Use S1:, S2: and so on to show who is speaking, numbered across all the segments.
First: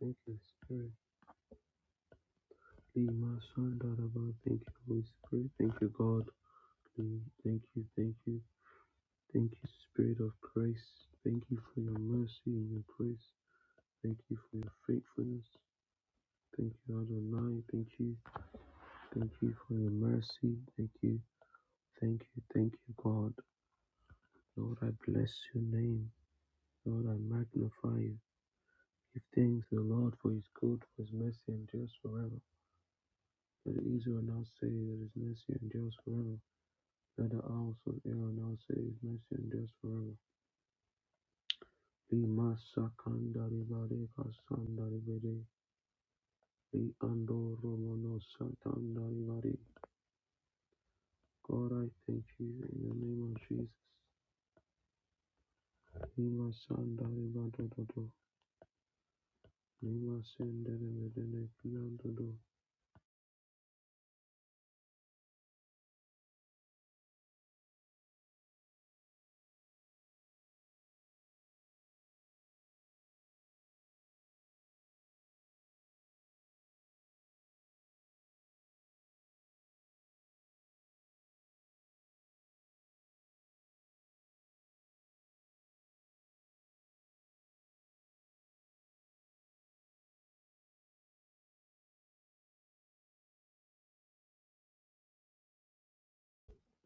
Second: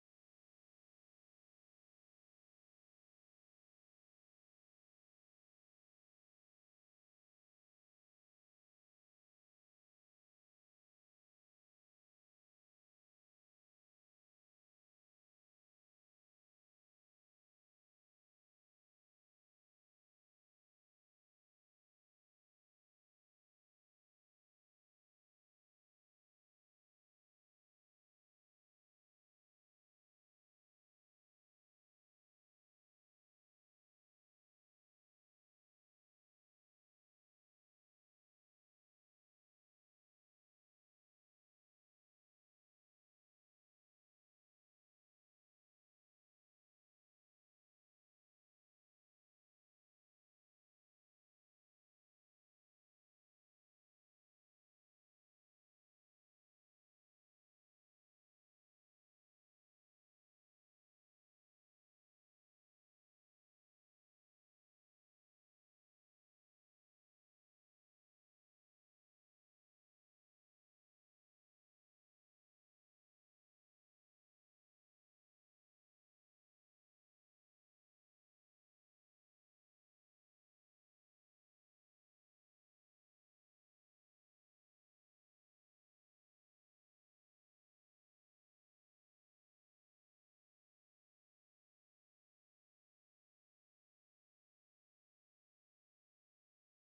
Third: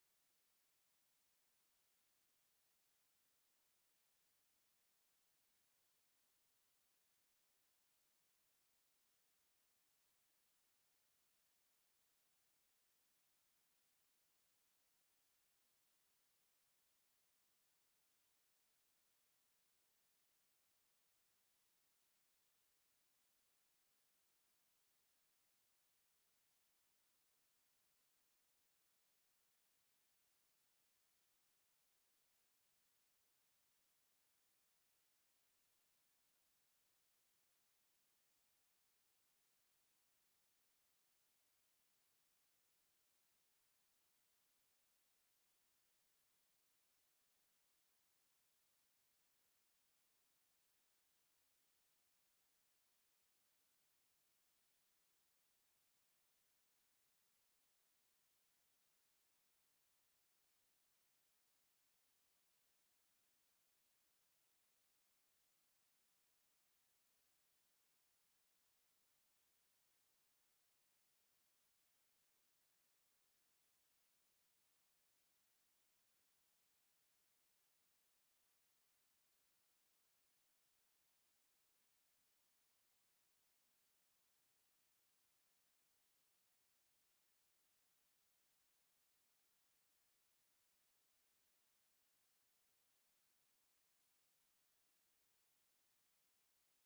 S1: Thank you, Spirit. Be my son, daughter, God. Thank you, Holy Spirit. Thank you, God. Thank you, thank you. Thank you, Spirit of grace. Thank you for your mercy and your grace. Thank you for your faithfulness. Thank you, Adonai. Thank you. Thank you for your mercy. Thank you. Thank you. Thank you, God. Lord, I bless your name. Lord, I magnify you. Give thanks to the Lord for his good, for his mercy endures forever. Let Israel now say that his mercy endures forever. Further also Ioannassa is mentioned just forever. Lima Sakandaribari Kasandaribari Liando Romano Satandaribari. God, I thank you in the name of Jesus. Lima Sandaribadododo. Lima Sendaribadene Piandodo.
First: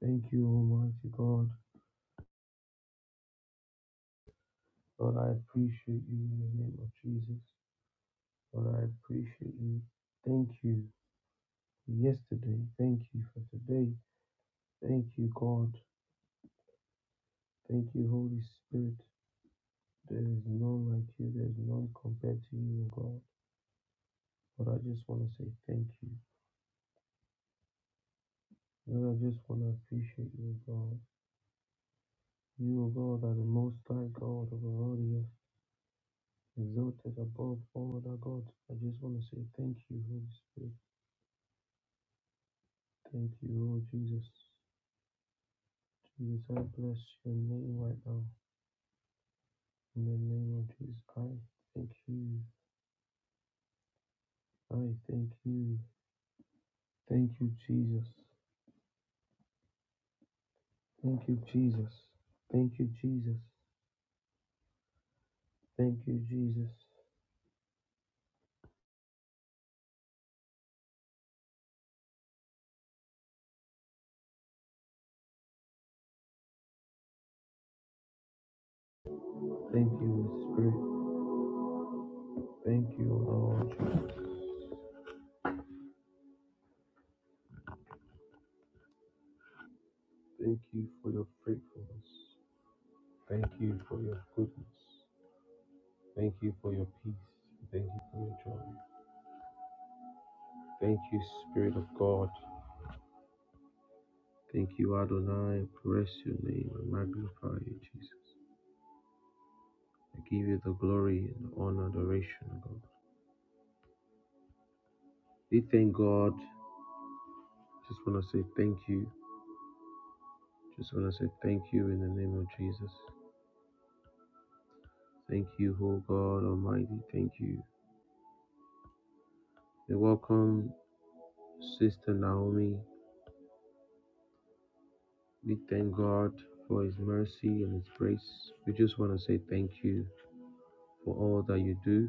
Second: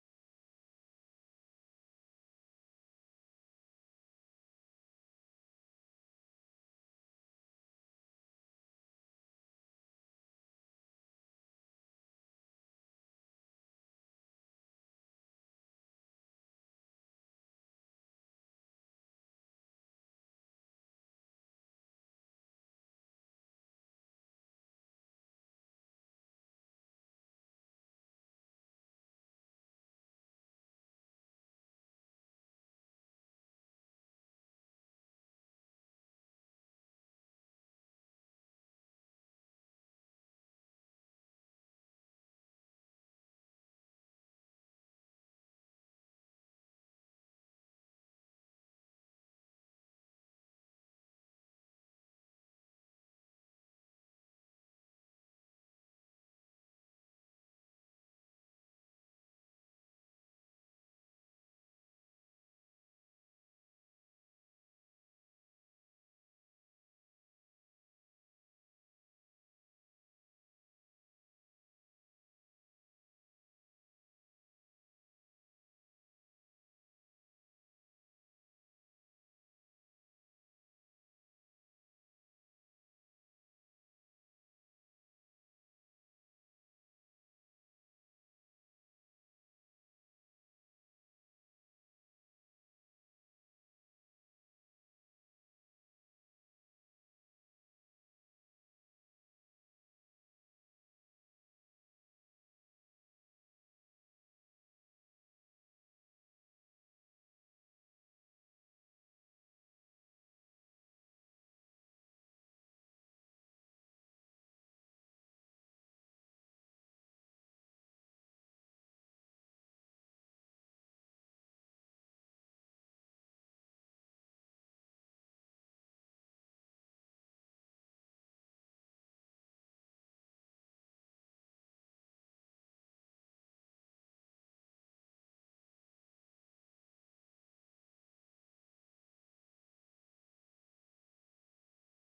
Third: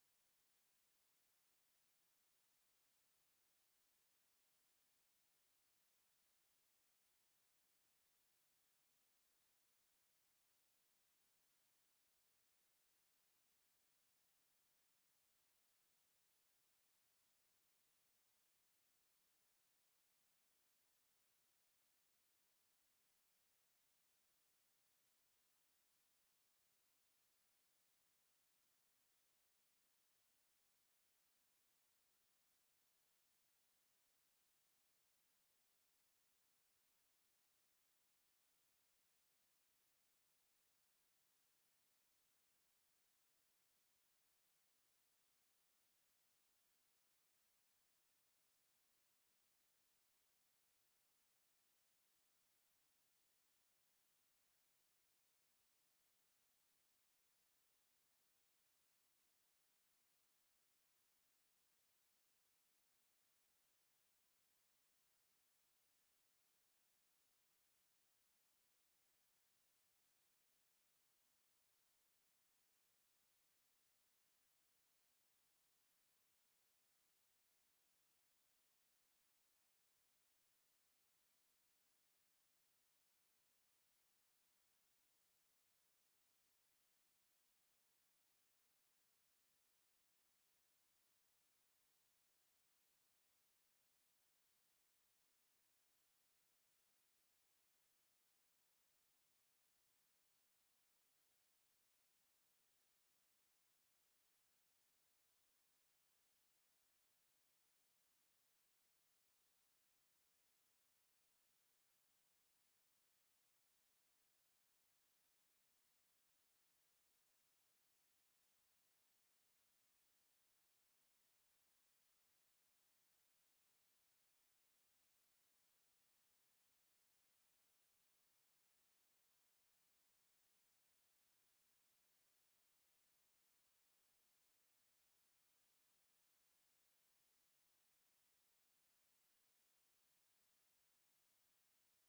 S1: Thank you, Almighty God. God, I appreciate you in the name of Jesus. God, I appreciate you. Thank you for yesterday. Thank you for today. Thank you, God. Thank you, Holy Spirit. There is none like you. There is none compared to you, O God. But I just want to say thank you. Lord, I just want to appreciate you, O God. You, O God, are the most high God of all the earth, exalted above all other gods. I just want to say thank you, Holy Spirit. Thank you, Lord Jesus. Jesus, I bless your name right now. In the name of Jesus, I thank you. I thank you. Thank you, Jesus. Thank you, Jesus. Thank you, Jesus. Thank you, Jesus. Thank you, Spirit. Thank you, Lord. Thank you for your faithfulness. Thank you for your goodness. Thank you for your peace. Thank you for your joy. Thank you, Spirit of God. Thank you, Adonai. Bless your name and magnify you, Jesus. I give you the glory and the honor, adoration, God. We thank God. Just want to say thank you. Just want to say thank you in the name of Jesus. Thank you, O God Almighty. Thank you. We welcome Sister Naomi. We thank God for His mercy and His grace. We just want to say thank you for all that you do.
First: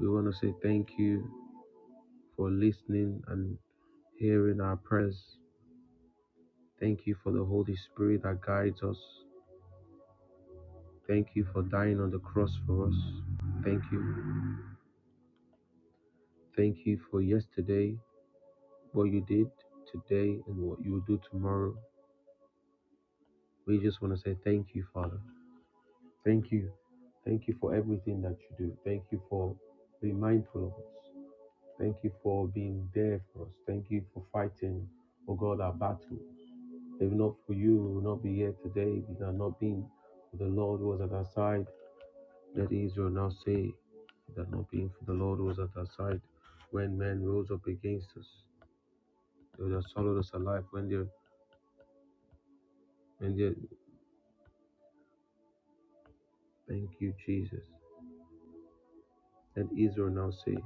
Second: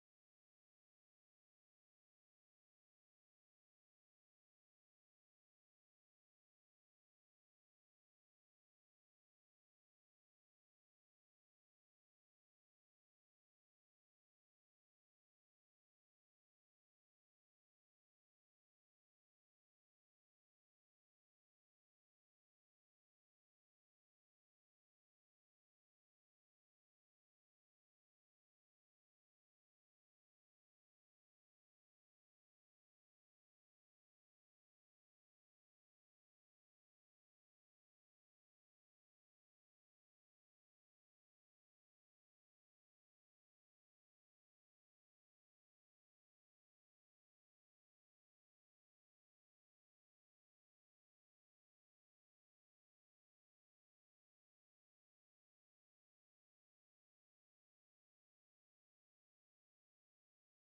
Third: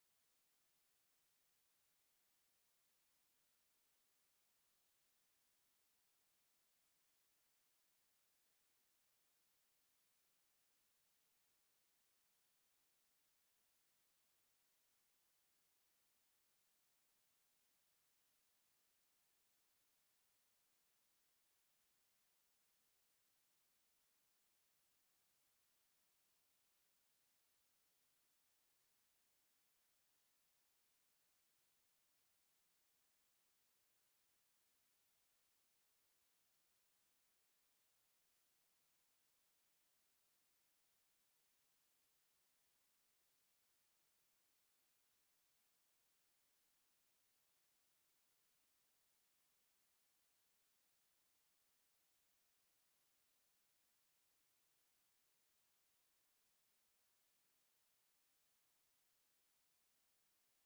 S1: We want to say thank you for listening and hearing our prayers. Thank you for the Holy Spirit that guides us. Thank you for dying on the cross for us. Thank you. Thank you for yesterday, what you did today, and what you will do tomorrow. We just want to say thank you, Father. Thank you. Thank you for everything that you do. Thank you for being mindful of us. Thank you for being there for us. Thank you for fighting, oh God, our battle. If not for you, we will not be here today. If it had not been for the Lord who was at our side, let Israel now say, If it had not been for the Lord who was at our side, when men rose up against us, they would have swallowed us alive. When they, when they, thank you, Jesus. Let Israel now say.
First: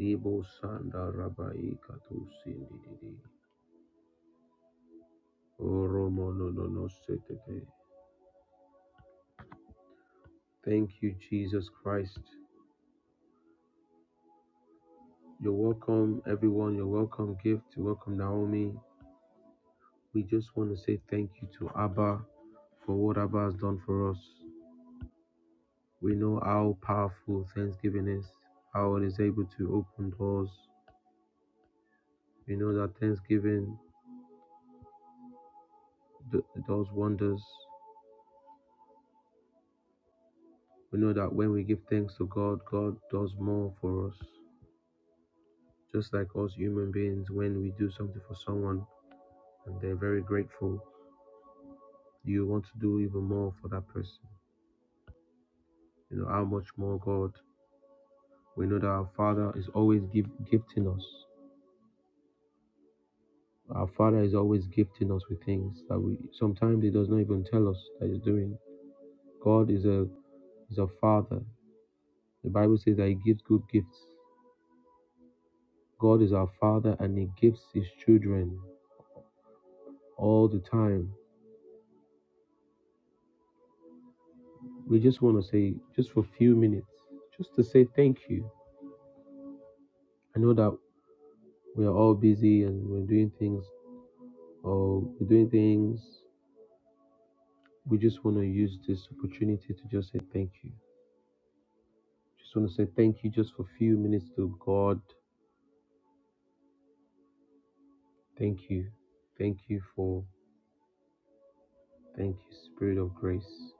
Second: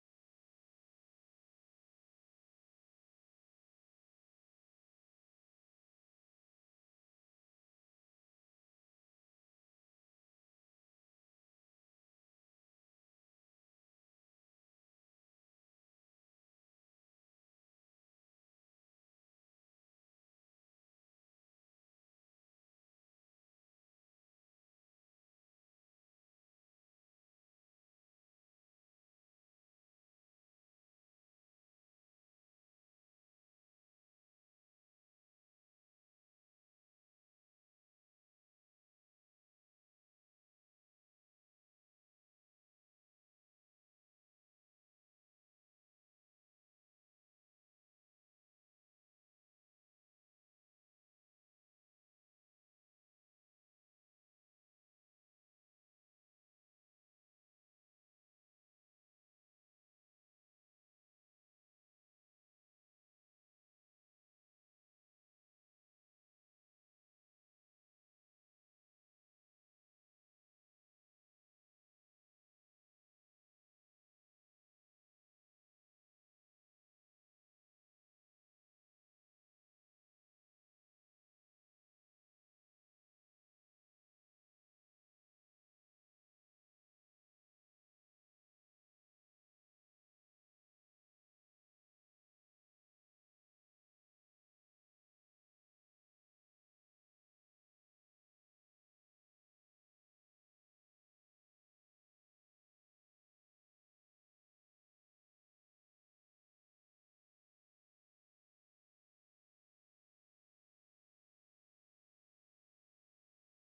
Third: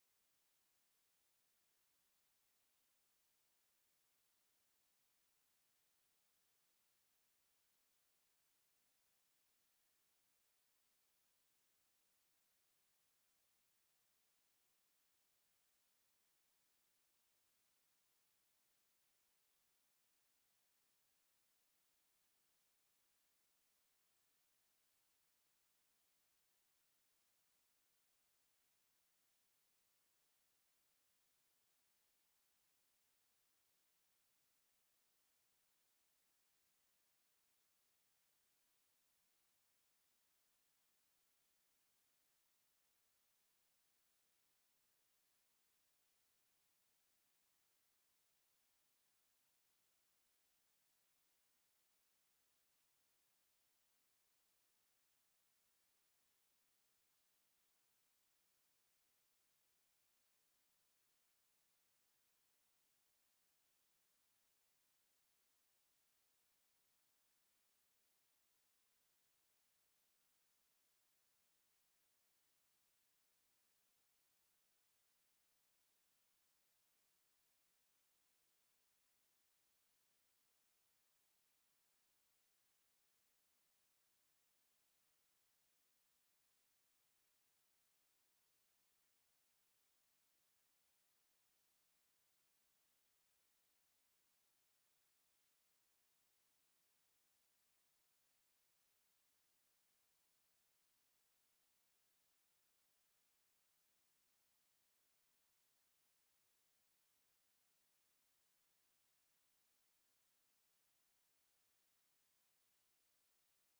S1: Ibo Sanda Rabai Katusindidi. Oromo no no no setete. Thank you, Jesus Christ. You're welcome, everyone. You're welcome, Gift. You're welcome, Naomi. We just want to say thank you to Abba for what Abba has done for us. We know how powerful Thanksgiving is, how it is able to open doors. We know that Thanksgiving d- does wonders. We know that when we give thanks to God, God does more for us. Just like us human beings, when we do something for someone and they're very grateful, you want to do even more for that person. You know, how much more God? We know that our Father is always give, gifting us. Our Father is always gifting us with things that we sometimes He does not even tell us that He's doing. God is a is a Father. The Bible says that He gives good gifts. God is our Father and He gives His children all the time. We just want to say, just for a few minutes, just to say thank you. I know that we are all busy and we're doing things or we're doing things we just want to use this opportunity to just say thank you just want to say thank you just for a few minutes to god thank you thank you for thank you spirit of grace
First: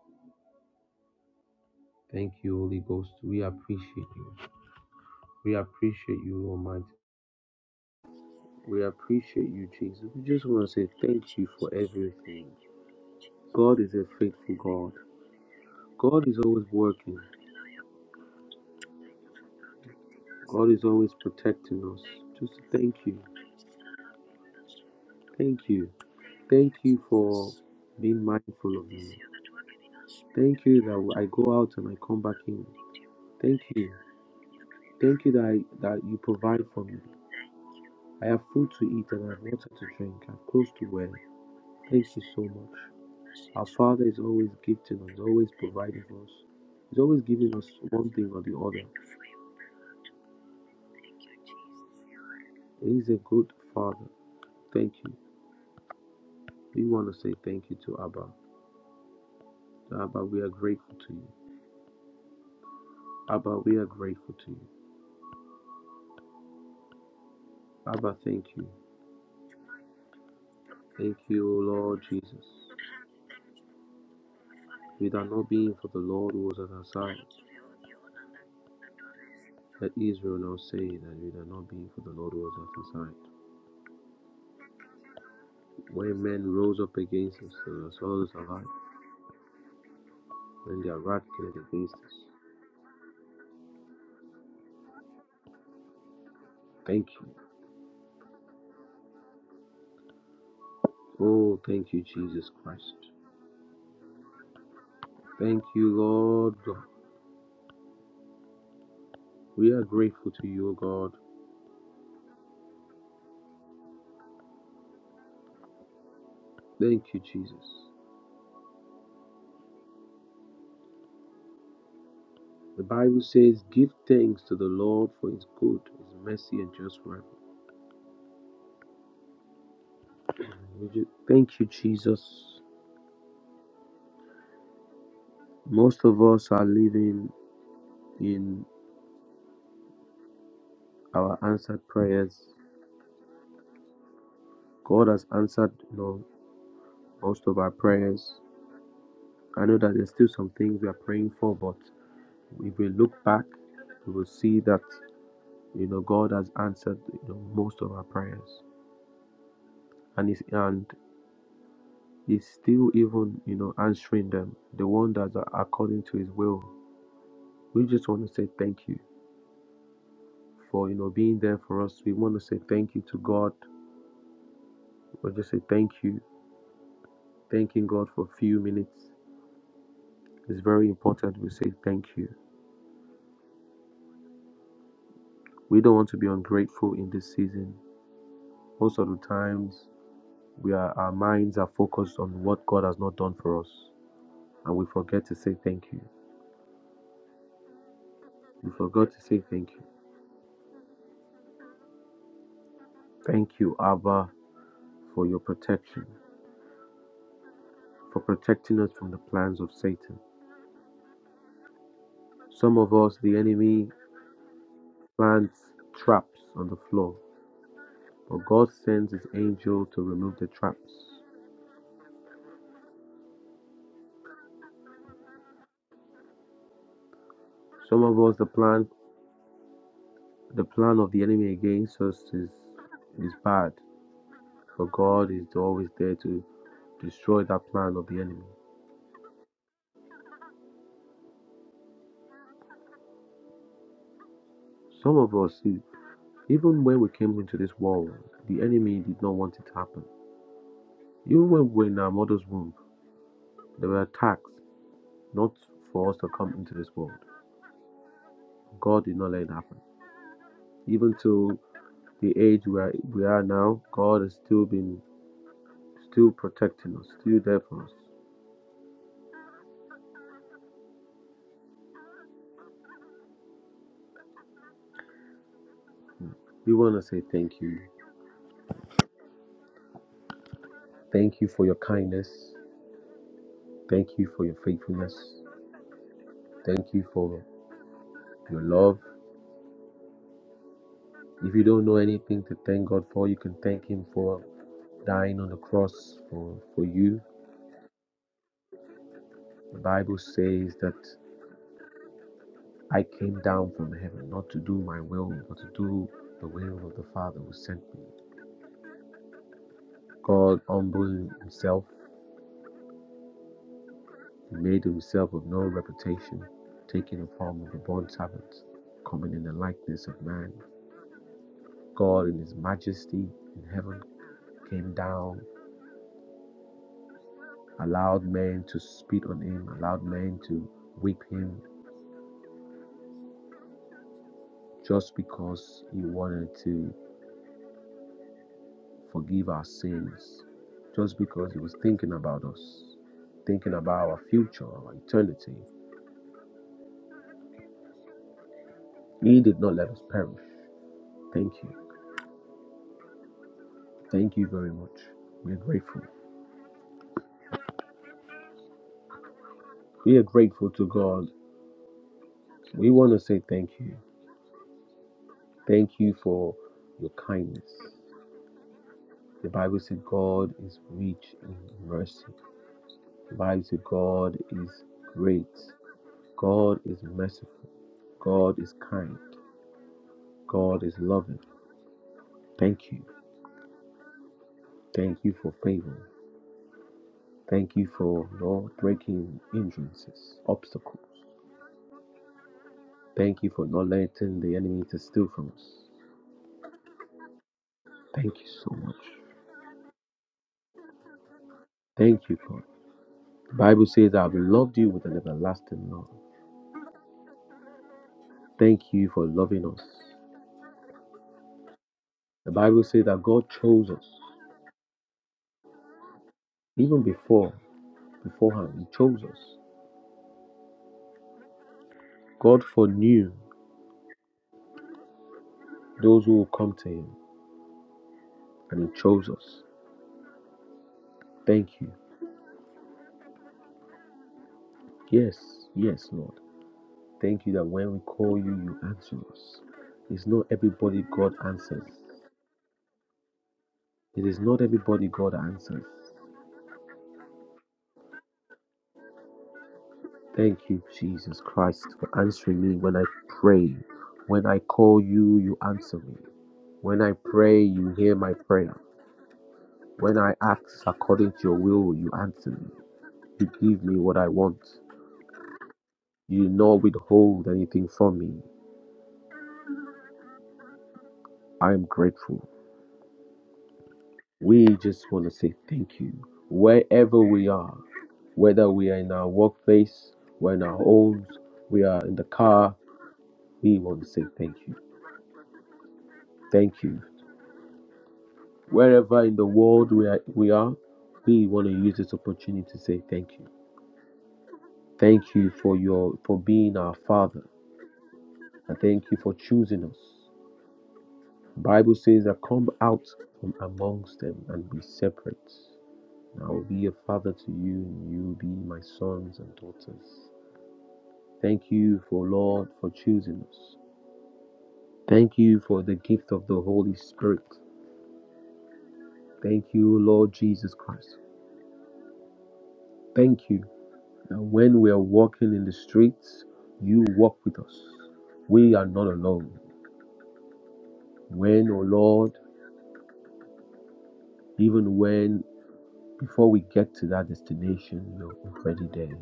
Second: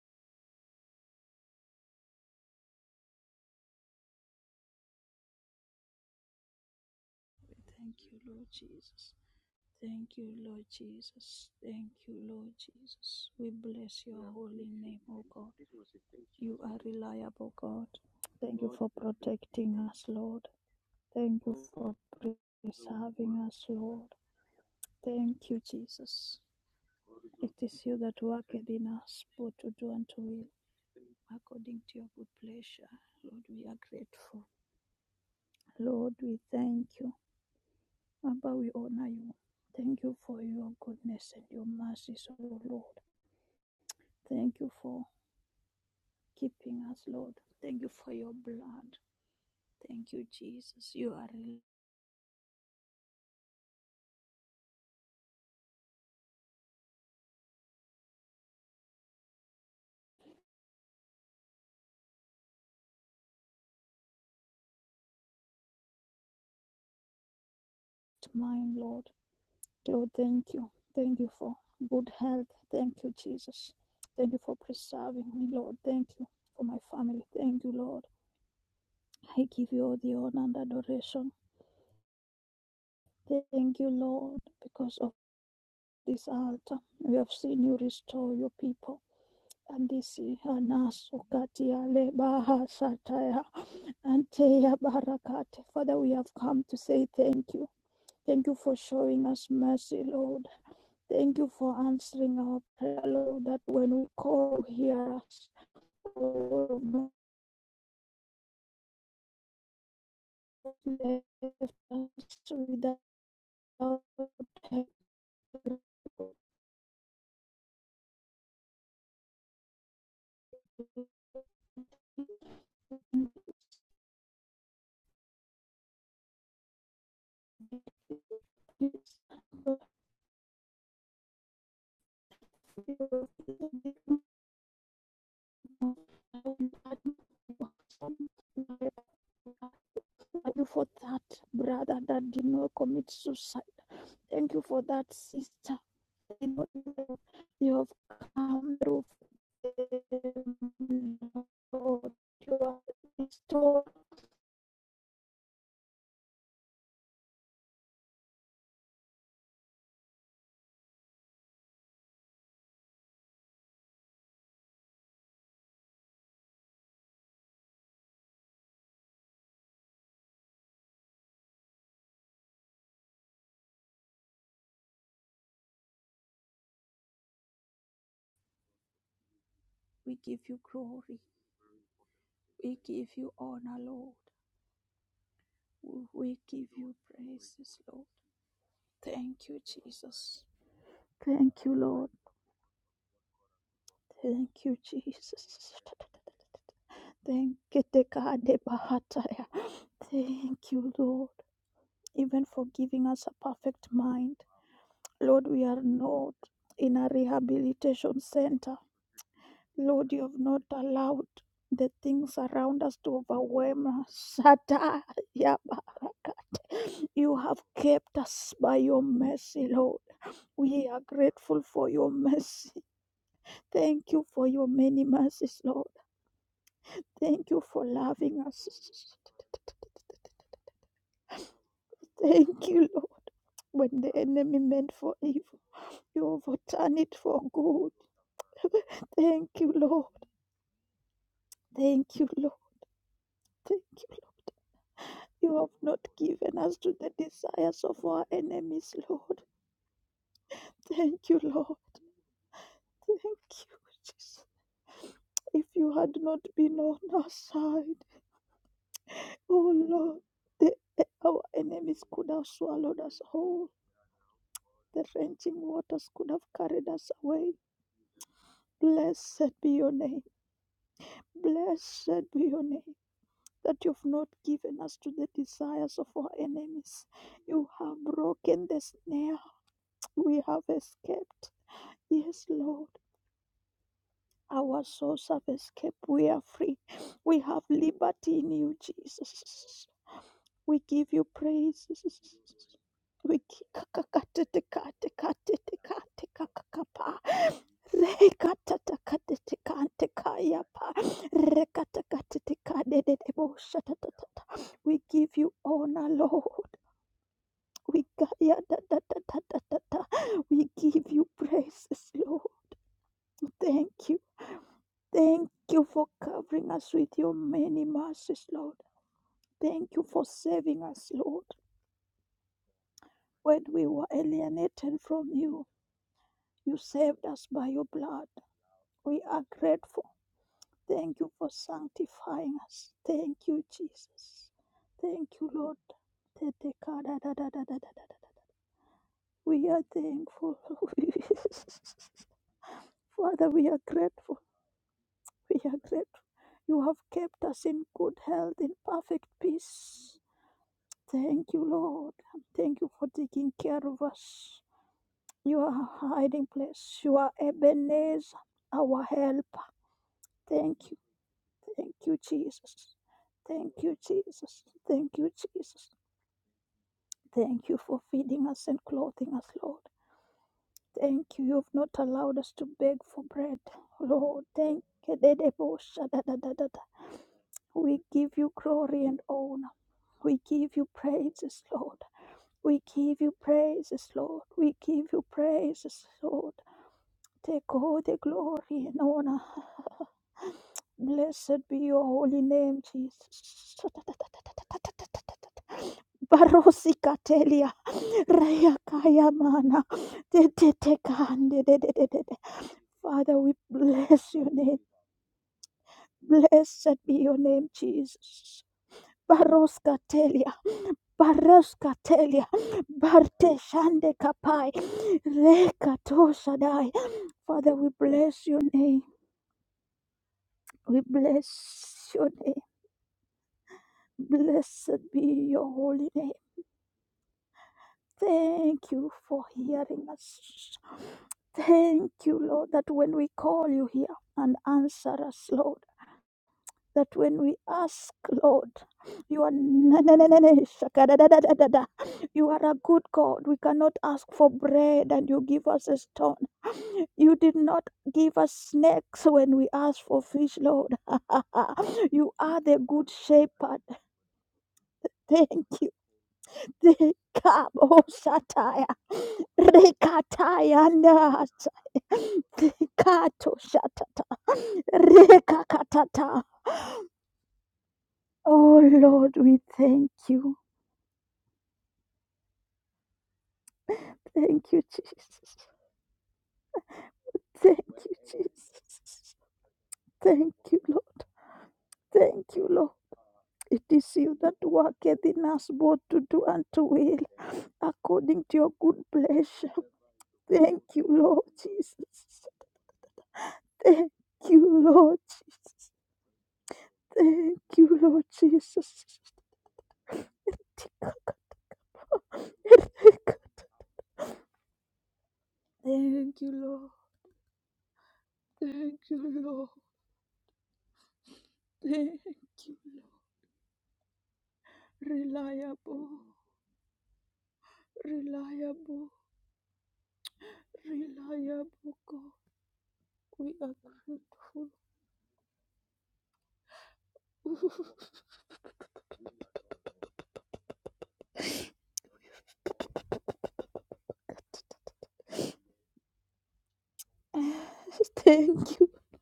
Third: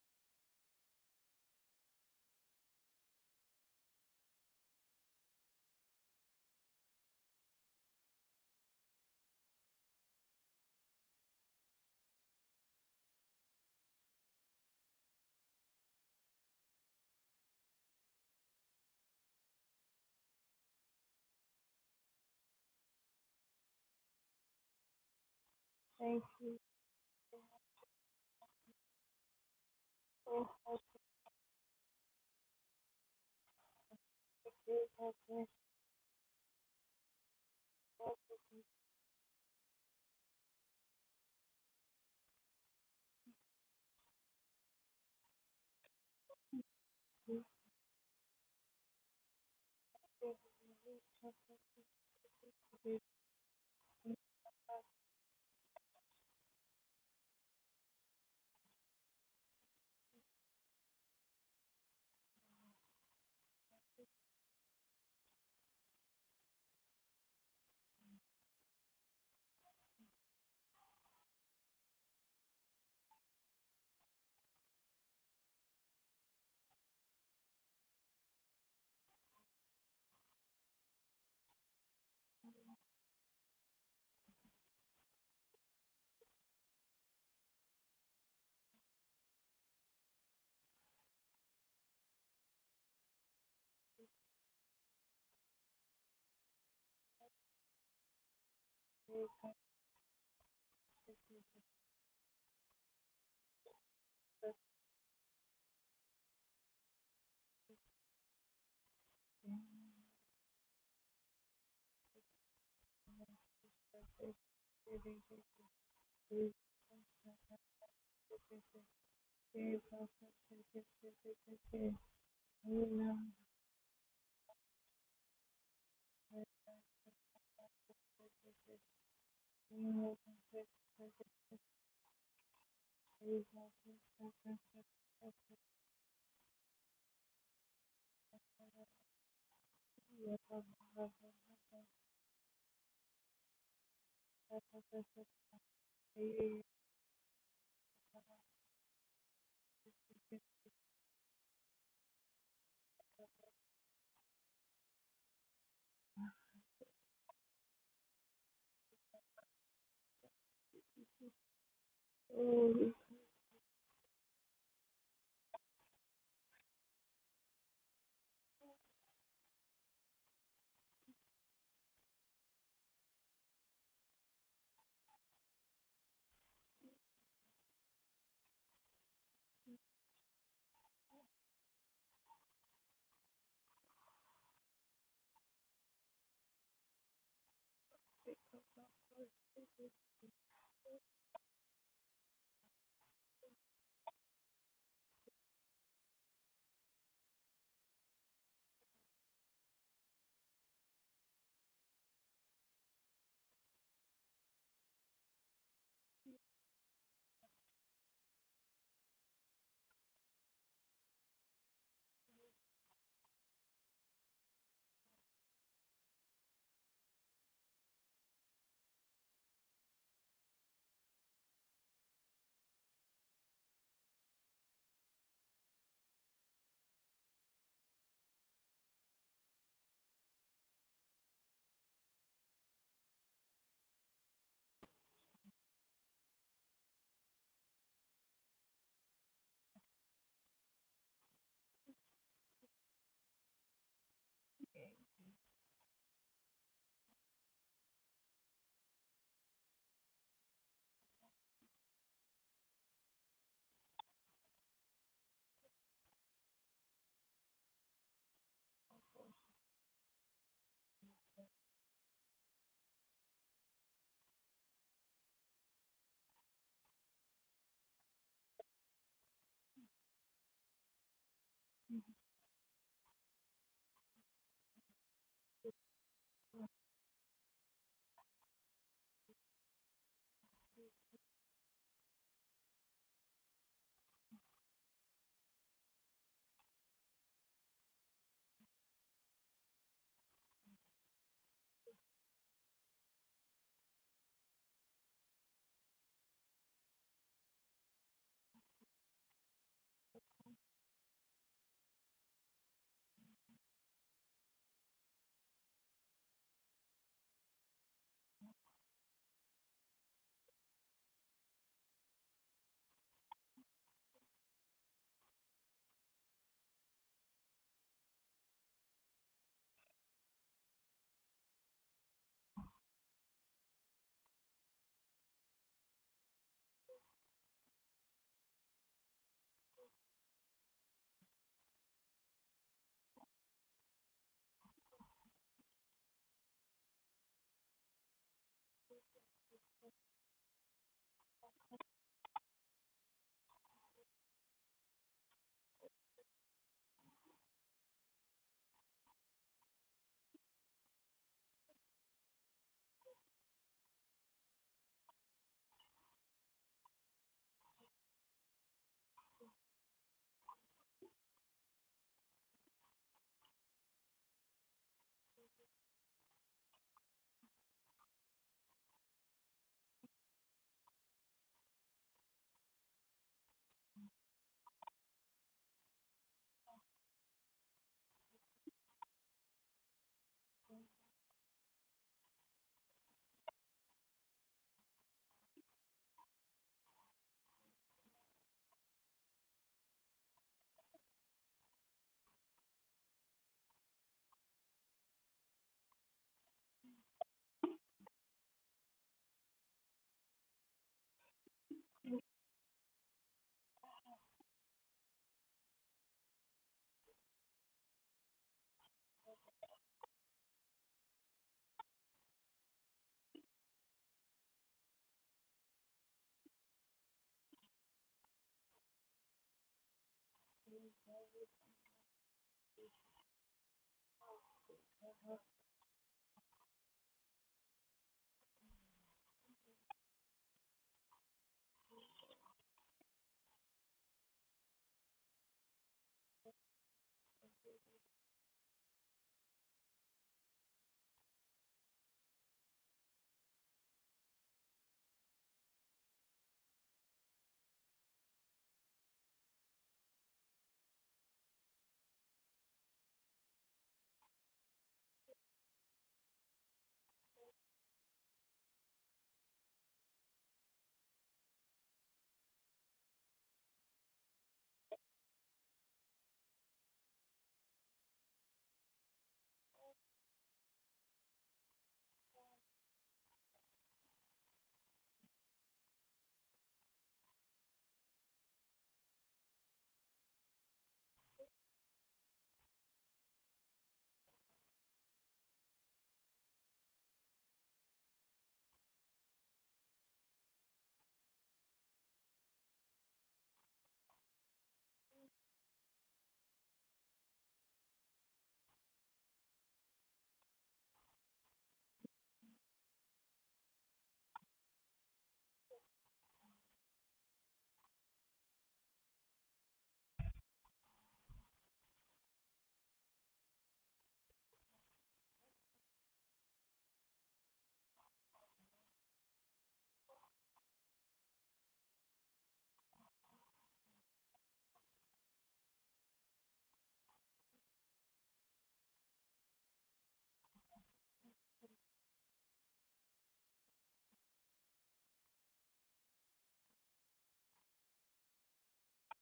S1: thank you holy ghost we appreciate you we appreciate you almighty
S2: We thank you, Lord
S1: we
S2: Jesus.
S1: appreciate you jesus
S2: Thank
S1: we
S2: you,
S1: just
S2: Lord
S1: want to say thank you
S2: Jesus.
S1: for
S2: Thank you,
S1: everything
S2: Lord Jesus. We
S1: god is
S2: bless
S1: a
S2: your
S1: faithful
S2: holy
S1: god
S2: name, O God.
S1: god is
S2: You
S1: always
S2: are
S1: working
S2: reliable, God. Thank you for protecting us, Lord.
S1: god is always
S2: Thank you
S1: protecting
S2: for
S1: us just thank you
S2: preserving us, Lord. Thank
S1: Thank
S2: you,
S1: you.
S2: Jesus.
S1: Thank you for
S2: It is you that
S1: being
S2: worketh
S1: mindful of
S2: in
S1: me.
S2: us, both to do and to will,
S1: Thank you that I go out
S2: according
S1: and
S2: to
S1: I
S2: your
S1: come
S2: good
S1: back in.
S2: pleasure. Lord,
S1: Thank
S2: we are
S1: you.
S2: grateful.
S1: Thank you that I, that
S2: Lord,
S1: you
S2: we
S1: provide for
S2: thank
S1: me.
S2: you.
S1: I have
S2: Abba,
S1: food
S2: we
S1: to eat
S2: honor
S1: and I
S2: you.
S1: have water to
S2: Thank you
S1: drink. I'm
S2: for
S1: close
S2: your
S1: to wear.
S2: goodness and your
S1: Thank you
S2: mercies,
S1: so
S2: O Lord.
S1: much. Our Father is always
S2: Thank you
S1: gifting
S2: for
S1: us, always providing for us.
S2: keeping us,
S1: He's always
S2: Lord.
S1: giving us
S2: Thank you
S1: one
S2: for
S1: thing
S2: your
S1: or the other.
S2: blood. Thank you, Jesus. You are
S1: He's a good Father. Thank you. We want to say thank you to Abba. Abba, we are grateful to you. Abba, we are grateful to you. Abba, thank you.
S2: mine, Lord. Lord, thank you.
S1: Thank
S2: Thank you
S1: you,
S2: for
S1: Lord
S2: good
S1: Jesus.
S2: health. Thank you, Jesus. Thank you for
S1: If it
S2: preserving
S1: had
S2: me,
S1: not been
S2: Lord.
S1: for the
S2: Thank you
S1: Lord who was
S2: for
S1: at
S2: my
S1: our
S2: family.
S1: side,
S2: Thank you, Lord. I give you
S1: let
S2: all the
S1: Israel
S2: honor and
S1: now say that
S2: adoration.
S1: if it had not been for the Lord who was at our side.
S2: Thank you, Lord, because of
S1: When
S2: this
S1: men
S2: altar.
S1: rose up
S2: We have
S1: against us,
S2: seen
S1: they
S2: you
S1: were swallowed
S2: restore your
S1: alive.
S2: people. Andisi
S1: When
S2: hana
S1: their wrath came
S2: sukati
S1: against
S2: le
S1: us,
S2: baha sataya anteya barakate. Father, we have come to
S1: thank
S2: say
S1: you.
S2: thank you. Thank you for showing us mercy, Lord. Thank you
S1: Oh,
S2: for
S1: thank you,
S2: answering
S1: Jesus
S2: our
S1: Christ.
S2: prayer, Lord, that when we call, hear us.
S1: Thank you, Lord God.
S2: Lord, not
S1: We are grateful to you, O God.
S2: left us without help.
S1: Thank you, Jesus. The Bible says, Give thanks to the Lord for his good, his mercy, and just right. Thank you, Jesus. Most of us are living in
S2: Thank you. Thank you for that
S1: our answered
S2: brother that
S1: prayers.
S2: did not commit suicide. Thank you for that
S1: God has answered
S2: sister.
S1: you know,
S2: You
S1: most of our
S2: have
S1: prayers.
S2: come through.
S1: I know that there's still some things we are praying for, but
S2: Lord. You are
S1: if we look back,
S2: restored.
S1: we will see that you know God has answered you know, most of our prayers, and is and is still even you know answering them, the one that are according to His will. We just want to say thank you for you know being there for us. We want to say thank you to God. We just say thank you Thanking God for a few minutes
S2: We give you
S1: is very
S2: glory.
S1: important. We say thank you.
S2: We give you honor, Lord.
S1: We don't
S2: We
S1: want to be
S2: give
S1: ungrateful
S2: you
S1: in this season.
S2: praises, Lord.
S1: Most of the
S2: Thank you,
S1: times,
S2: Jesus.
S1: we are, our minds
S2: Thank
S1: are
S2: you, Lord.
S1: focused on what God has not done for us,
S2: Thank
S1: and
S2: you,
S1: we forget to say
S2: Jesus.
S1: thank you.
S2: Thank you,
S1: We forgot to say thank you.
S2: Thank you, Lord. even for giving us a
S1: Thank you,
S2: perfect
S1: Abba,
S2: mind.
S1: for your
S2: Lord, we are
S1: protection,
S2: not in a rehabilitation
S1: for
S2: center.
S1: protecting us from the plans of
S2: Lord,
S1: Satan.
S2: you have not allowed the things
S1: Some
S2: around
S1: of
S2: us
S1: us,
S2: to
S1: the enemy
S2: overwhelm us. Shata ya
S1: plants traps on the
S2: barakate.
S1: floor,
S2: You have kept
S1: but
S2: us
S1: God
S2: by your
S1: sends his
S2: mercy,
S1: angel
S2: Lord.
S1: to remove the
S2: We
S1: traps.
S2: are grateful for your mercy. Thank you for your many mercies, Lord. Thank you for
S1: Some of us,
S2: loving
S1: the plan
S2: us.
S1: The plan of the enemy against us is,
S2: Thank you, Lord.
S1: is bad,
S2: When the enemy
S1: For
S2: meant for
S1: God is
S2: evil,
S1: always there
S2: you
S1: to
S2: overturn it for
S1: destroy that
S2: good.
S1: plan of the enemy.
S2: Thank you, Lord. Thank you, Lord. Thank you, Lord.
S1: Some of
S2: You
S1: us, e-
S2: have not given us
S1: even
S2: to
S1: when we
S2: the
S1: came into this
S2: desires of
S1: world,
S2: our
S1: the
S2: enemies,
S1: enemy did not
S2: Lord.
S1: want it to happen.
S2: Thank you,
S1: Even when
S2: Lord.
S1: we were in our mother's womb,
S2: Thank you,
S1: there were
S2: Jesus.
S1: attacks not
S2: If you
S1: for
S2: had
S1: us to
S2: not
S1: come into
S2: been
S1: this
S2: on
S1: world.
S2: our side,
S1: God did not let it
S2: oh
S1: happen.
S2: Lord, the,
S1: Even
S2: our
S1: to
S2: enemies could
S1: the
S2: have
S1: age where
S2: swallowed us
S1: we are
S2: whole.
S1: now, God has still been
S2: The drenching waters could
S1: still
S2: have carried
S1: protecting us,
S2: us
S1: still
S2: away.
S1: there for us.
S2: Blessed be your name. Blessed be your name. That you have not given us to the desires of our
S1: We want to
S2: enemies.
S1: say thank
S2: You
S1: you.
S2: have broken the snare. We have
S1: Thank you
S2: escaped.
S1: for your
S2: Yes,
S1: kindness.
S2: Lord.
S1: Thank you for your
S2: Our
S1: faithfulness.
S2: souls have escaped. We are free.
S1: Thank you
S2: We
S1: for
S2: have liberty in
S1: your
S2: you,
S1: love.
S2: Jesus. We give you
S1: If you don't
S2: praise.
S1: know anything to thank God for, you
S2: We
S1: can thank Him for dying on the cross for, for you. The Bible says that I came down from heaven not to do my will,
S2: give you
S1: but to
S2: honor,
S1: do the will
S2: Lord.
S1: of the Father who sent me. God
S2: We give you
S1: humbled Himself,
S2: praises, Lord. Thank you.
S1: He made Himself of
S2: Thank
S1: no
S2: you for
S1: reputation,
S2: covering us with
S1: taking the
S2: your
S1: form of a
S2: many
S1: born
S2: mercies,
S1: servant,
S2: Lord.
S1: coming in the
S2: Thank you
S1: likeness of
S2: for
S1: man.
S2: saving us, Lord.
S1: God, in His majesty
S2: When
S1: in
S2: we
S1: heaven,
S2: were
S1: came
S2: alienated from
S1: down
S2: you, you saved us by your
S1: allowed
S2: blood.
S1: men to
S2: We
S1: spit on
S2: are
S1: him, allowed
S2: grateful.
S1: men to
S2: Thank
S1: whip
S2: you for
S1: him
S2: sanctifying us. Thank you, Jesus.
S1: just
S2: Thank you, Lord.
S1: because he wanted to forgive our
S2: We are
S1: sins,
S2: thankful.
S1: just because he was thinking about us,
S2: Father, we
S1: thinking
S2: are
S1: about our
S2: grateful.
S1: future, our eternity.
S2: We are grateful. You have kept us in good health, in perfect
S1: He did not let us
S2: peace.
S1: perish.
S2: Thank
S1: Thank
S2: you,
S1: you.
S2: Lord. Thank you for taking care of
S1: Thank you
S2: us.
S1: very much. We're
S2: You are
S1: grateful.
S2: our hiding place. You are Ebenezer, our help.
S1: We are grateful to
S2: Thank you.
S1: God.
S2: Thank you,
S1: We
S2: Jesus.
S1: want to say thank
S2: Thank
S1: you.
S2: you, Jesus. Thank you, Jesus.
S1: Thank you for your kindness.
S2: Thank you for feeding us and clothing us,
S1: The Bible
S2: Lord.
S1: says God is
S2: Thank
S1: rich
S2: you. You
S1: in
S2: have not
S1: mercy.
S2: allowed us to beg for
S1: The
S2: bread,
S1: Bible says God
S2: Lord. Thank
S1: is
S2: you.
S1: great God is merciful.
S2: We give you
S1: God is
S2: glory
S1: kind.
S2: and honor. We give
S1: God
S2: you
S1: is loving.
S2: praises, Lord. We
S1: Thank you.
S2: give you praises, Lord. We give
S1: Thank
S2: you
S1: you for
S2: praises,
S1: favor.
S2: Lord. Take
S1: Thank you
S2: all the
S1: for not
S2: glory and
S1: breaking
S2: honor.
S1: hindrances, obstacles.
S2: Blessed be your holy name,
S1: Thank you for
S2: Jesus.
S1: not letting the enemy to steal from us.
S2: Barosika telia,
S1: Thank you so
S2: raya
S1: much.
S2: kaya mana, te te te kande de de de de.
S1: Thank
S2: de.
S1: you, God.
S2: Father, we
S1: The Bible says, I've
S2: bless your
S1: loved
S2: name.
S1: you with an everlasting love.
S2: Blessed be your name, Jesus.
S1: Thank you for loving us.
S2: Baroska telia, baroska telia,
S1: The Bible says that God
S2: barte
S1: chose us.
S2: shande kapai, reka toshadai.
S1: Even before,
S2: Father, we bless your
S1: beforehand, He
S2: name.
S1: chose us.
S2: We bless your name.
S1: God foreknew
S2: Blessed be your holy
S1: those
S2: name.
S1: who will come to Him, and
S2: Thank
S1: He
S2: you
S1: chose
S2: for
S1: us.
S2: hearing us.
S1: Thank you.
S2: Thank you, Lord, that when we call you here and answer
S1: Yes,
S2: us, Lord,
S1: yes, Lord.
S2: that when
S1: Thank you
S2: we
S1: that when we
S2: ask,
S1: call you,
S2: Lord,
S1: you answer
S2: you are
S1: us.
S2: na- na-
S1: It's
S2: na- na-
S1: not
S2: na-
S1: everybody God
S2: shakadadadadada.
S1: answers.
S2: you are a good God. We cannot
S1: It
S2: ask
S1: is
S2: for
S1: not everybody
S2: bread and
S1: God
S2: you give
S1: answers.
S2: us a stone. You did not give us snakes when we asked for fish,
S1: Thank you,
S2: Lord.
S1: Jesus Christ, for
S2: you are
S1: answering me
S2: the
S1: when I
S2: good
S1: pray.
S2: shepherd.
S1: When I call you,
S2: Thank
S1: you
S2: you.
S1: answer me. When I pray, you
S2: Dekabo
S1: hear my prayer.
S2: sataya.
S1: When I ask
S2: Rekataya
S1: according to your
S2: nasa.
S1: will, you answer me. You
S2: Dekato
S1: give me what
S2: shatata.
S1: I want.
S2: Rekakatata.
S1: You do not withhold anything from me.
S2: Oh Lord, we thank you.
S1: I am grateful.
S2: Thank
S1: We
S2: you,
S1: just want to say
S2: Jesus.
S1: thank you. Wherever we are,
S2: Thank you,
S1: whether we are in our
S2: Jesus.
S1: workplace, we're
S2: Thank
S1: in our
S2: you, Lord.
S1: homes, we are in the
S2: Thank you,
S1: car,
S2: Lord.
S1: we
S2: It
S1: want
S2: is
S1: to say
S2: you that
S1: thank you.
S2: worketh in us both to do and
S1: Thank
S2: to
S1: you.
S2: will. according to your good
S1: Wherever in the
S2: pleasure.
S1: world we are, we are,
S2: Thank you, Lord
S1: we want to use this
S2: Jesus.
S1: opportunity to say thank you.
S2: Thank you, Lord
S1: Thank you for
S2: Jesus.
S1: your for being our Father,
S2: Thank you, Lord
S1: and thank you
S2: Jesus.
S1: for choosing us. The Bible says that come out from amongst them and be separate.
S2: Thank
S1: And I
S2: you,
S1: will be
S2: Lord.
S1: a father to you, and you will be my
S2: Thank
S1: sons
S2: you,
S1: and
S2: Lord.
S1: daughters. Thank you
S2: Thank
S1: for Lord
S2: you,
S1: for
S2: Lord.
S1: choosing us. Thank you for the
S2: Reliable,
S1: gift of the Holy Spirit.
S2: reliable,
S1: Thank you, Lord Jesus Christ.
S2: reliable God.
S1: Thank
S2: We
S1: you
S2: are
S1: that
S2: grateful.
S1: when we are walking in the streets, you walk with us. We are not alone. When, oh Lord, even when before we get to that destination, you're
S2: thank
S1: already
S2: you.
S1: there.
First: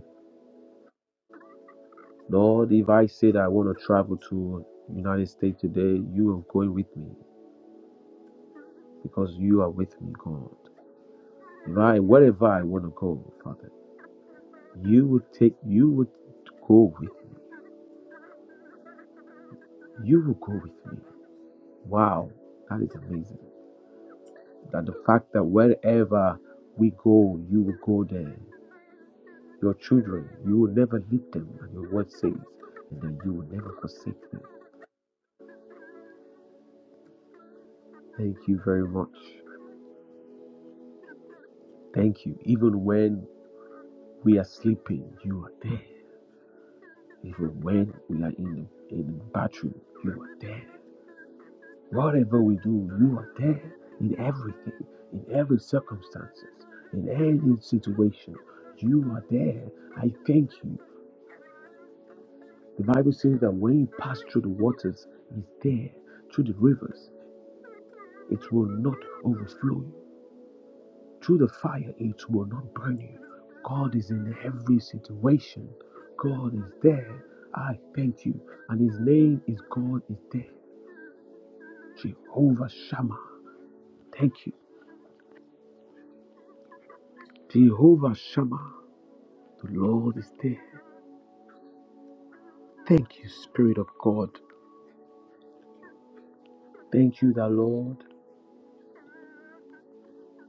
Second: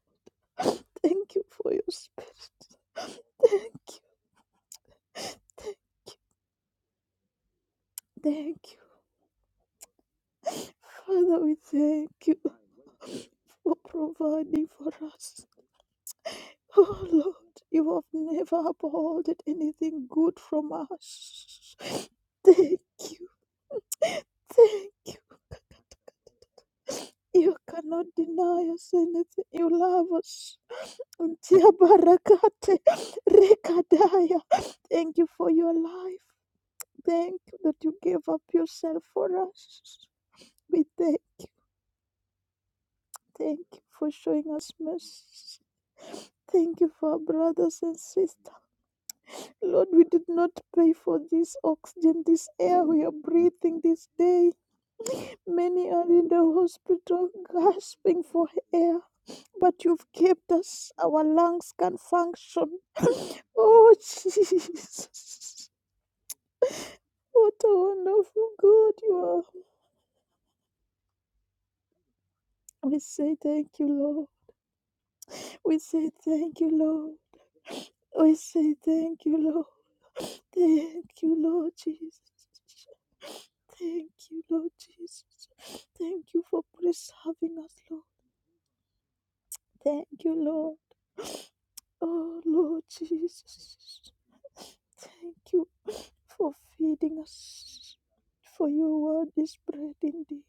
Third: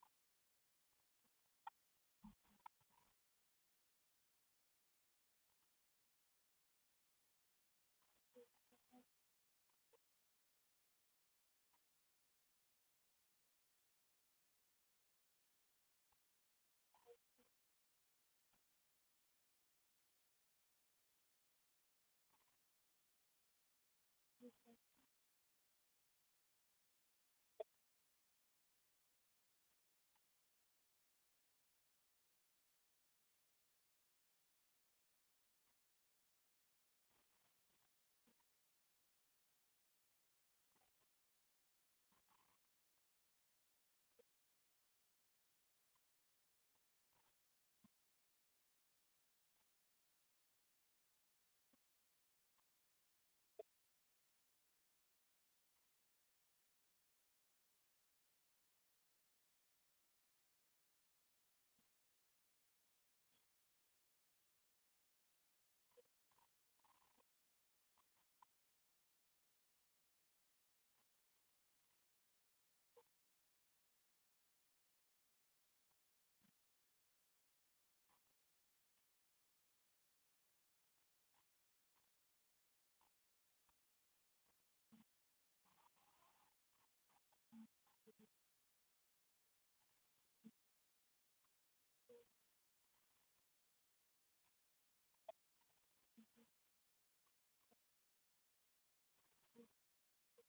S2: Thank you for your spirit.
S1: Lord, if I say that I
S2: Thank
S1: want to
S2: you.
S1: travel to United States today, you are going with me
S2: Thank you.
S1: because you are with me, God.
S2: Father, we
S1: If I
S2: thank you
S1: wherever I want to go, Father.
S2: for providing for
S1: You will
S2: us.
S1: take, you would go
S2: Oh
S1: with
S2: Lord,
S1: me.
S2: you have never abhorred anything
S1: You will
S2: good
S1: go
S2: from
S1: with me.
S2: us.
S1: Wow,
S2: Thank
S1: that is
S2: you,
S1: amazing. That
S2: thank
S1: the
S2: you.
S1: fact that wherever we go,
S2: You
S1: you will go
S2: cannot
S1: there.
S2: deny us anything. You
S1: Your
S2: love
S1: children, you
S2: us.
S1: will never leave them,
S2: Ntia
S1: and your word says,
S2: barakate
S1: and that you will never forsake
S2: rekadaya.
S1: them.
S2: Thank you for your life. Thank you that you gave
S1: Thank
S2: up
S1: you very
S2: yourself
S1: much.
S2: for us. We thank,
S1: Thank you. Even when
S2: thank you for
S1: we are
S2: showing us
S1: sleeping, you are
S2: mercy.
S1: there.
S2: Thank you for our
S1: Even
S2: brothers
S1: when
S2: and
S1: we are
S2: sisters.
S1: in in the bathroom,
S2: Lord, we
S1: you
S2: did
S1: are
S2: not
S1: there.
S2: pay for this oxygen,
S1: Whatever
S2: this
S1: we
S2: air
S1: do,
S2: we are
S1: you are there
S2: breathing this
S1: in
S2: day.
S1: everything, in every
S2: Many are in the
S1: circumstances, in
S2: hospital
S1: any
S2: gasping
S1: situation.
S2: for air,
S1: You are there.
S2: but you've
S1: I thank
S2: kept
S1: you.
S2: us. Our lungs can function.
S1: The Bible says that when you
S2: Oh,
S1: pass through the waters, it's
S2: Jesus.
S1: there. Through the rivers,
S2: What a wonderful
S1: it will
S2: God
S1: not
S2: you
S1: overflow you. Through the fire, it will not
S2: are.
S1: burn
S2: We
S1: you.
S2: say thank you,
S1: God is
S2: Lord.
S1: in every situation.
S2: We say
S1: God
S2: thank you,
S1: is
S2: Lord.
S1: there. I thank
S2: We
S1: you.
S2: say
S1: And his
S2: thank
S1: name
S2: you,
S1: is
S2: Lord.
S1: God is there.
S2: Thank you, Lord Jesus.
S1: Jehovah Shammah.
S2: Thank you,
S1: Thank you.
S2: Lord Jesus. Thank you for preserving us, Lord.
S1: Jehovah Shammah. The
S2: Thank
S1: Lord is
S2: you,
S1: there.
S2: Lord. Oh, Lord
S1: Thank you, Spirit of
S2: Jesus.
S1: God.
S2: Thank you for feeding
S1: Thank you, the
S2: us.
S1: Lord.
S2: For your word is bread indeed.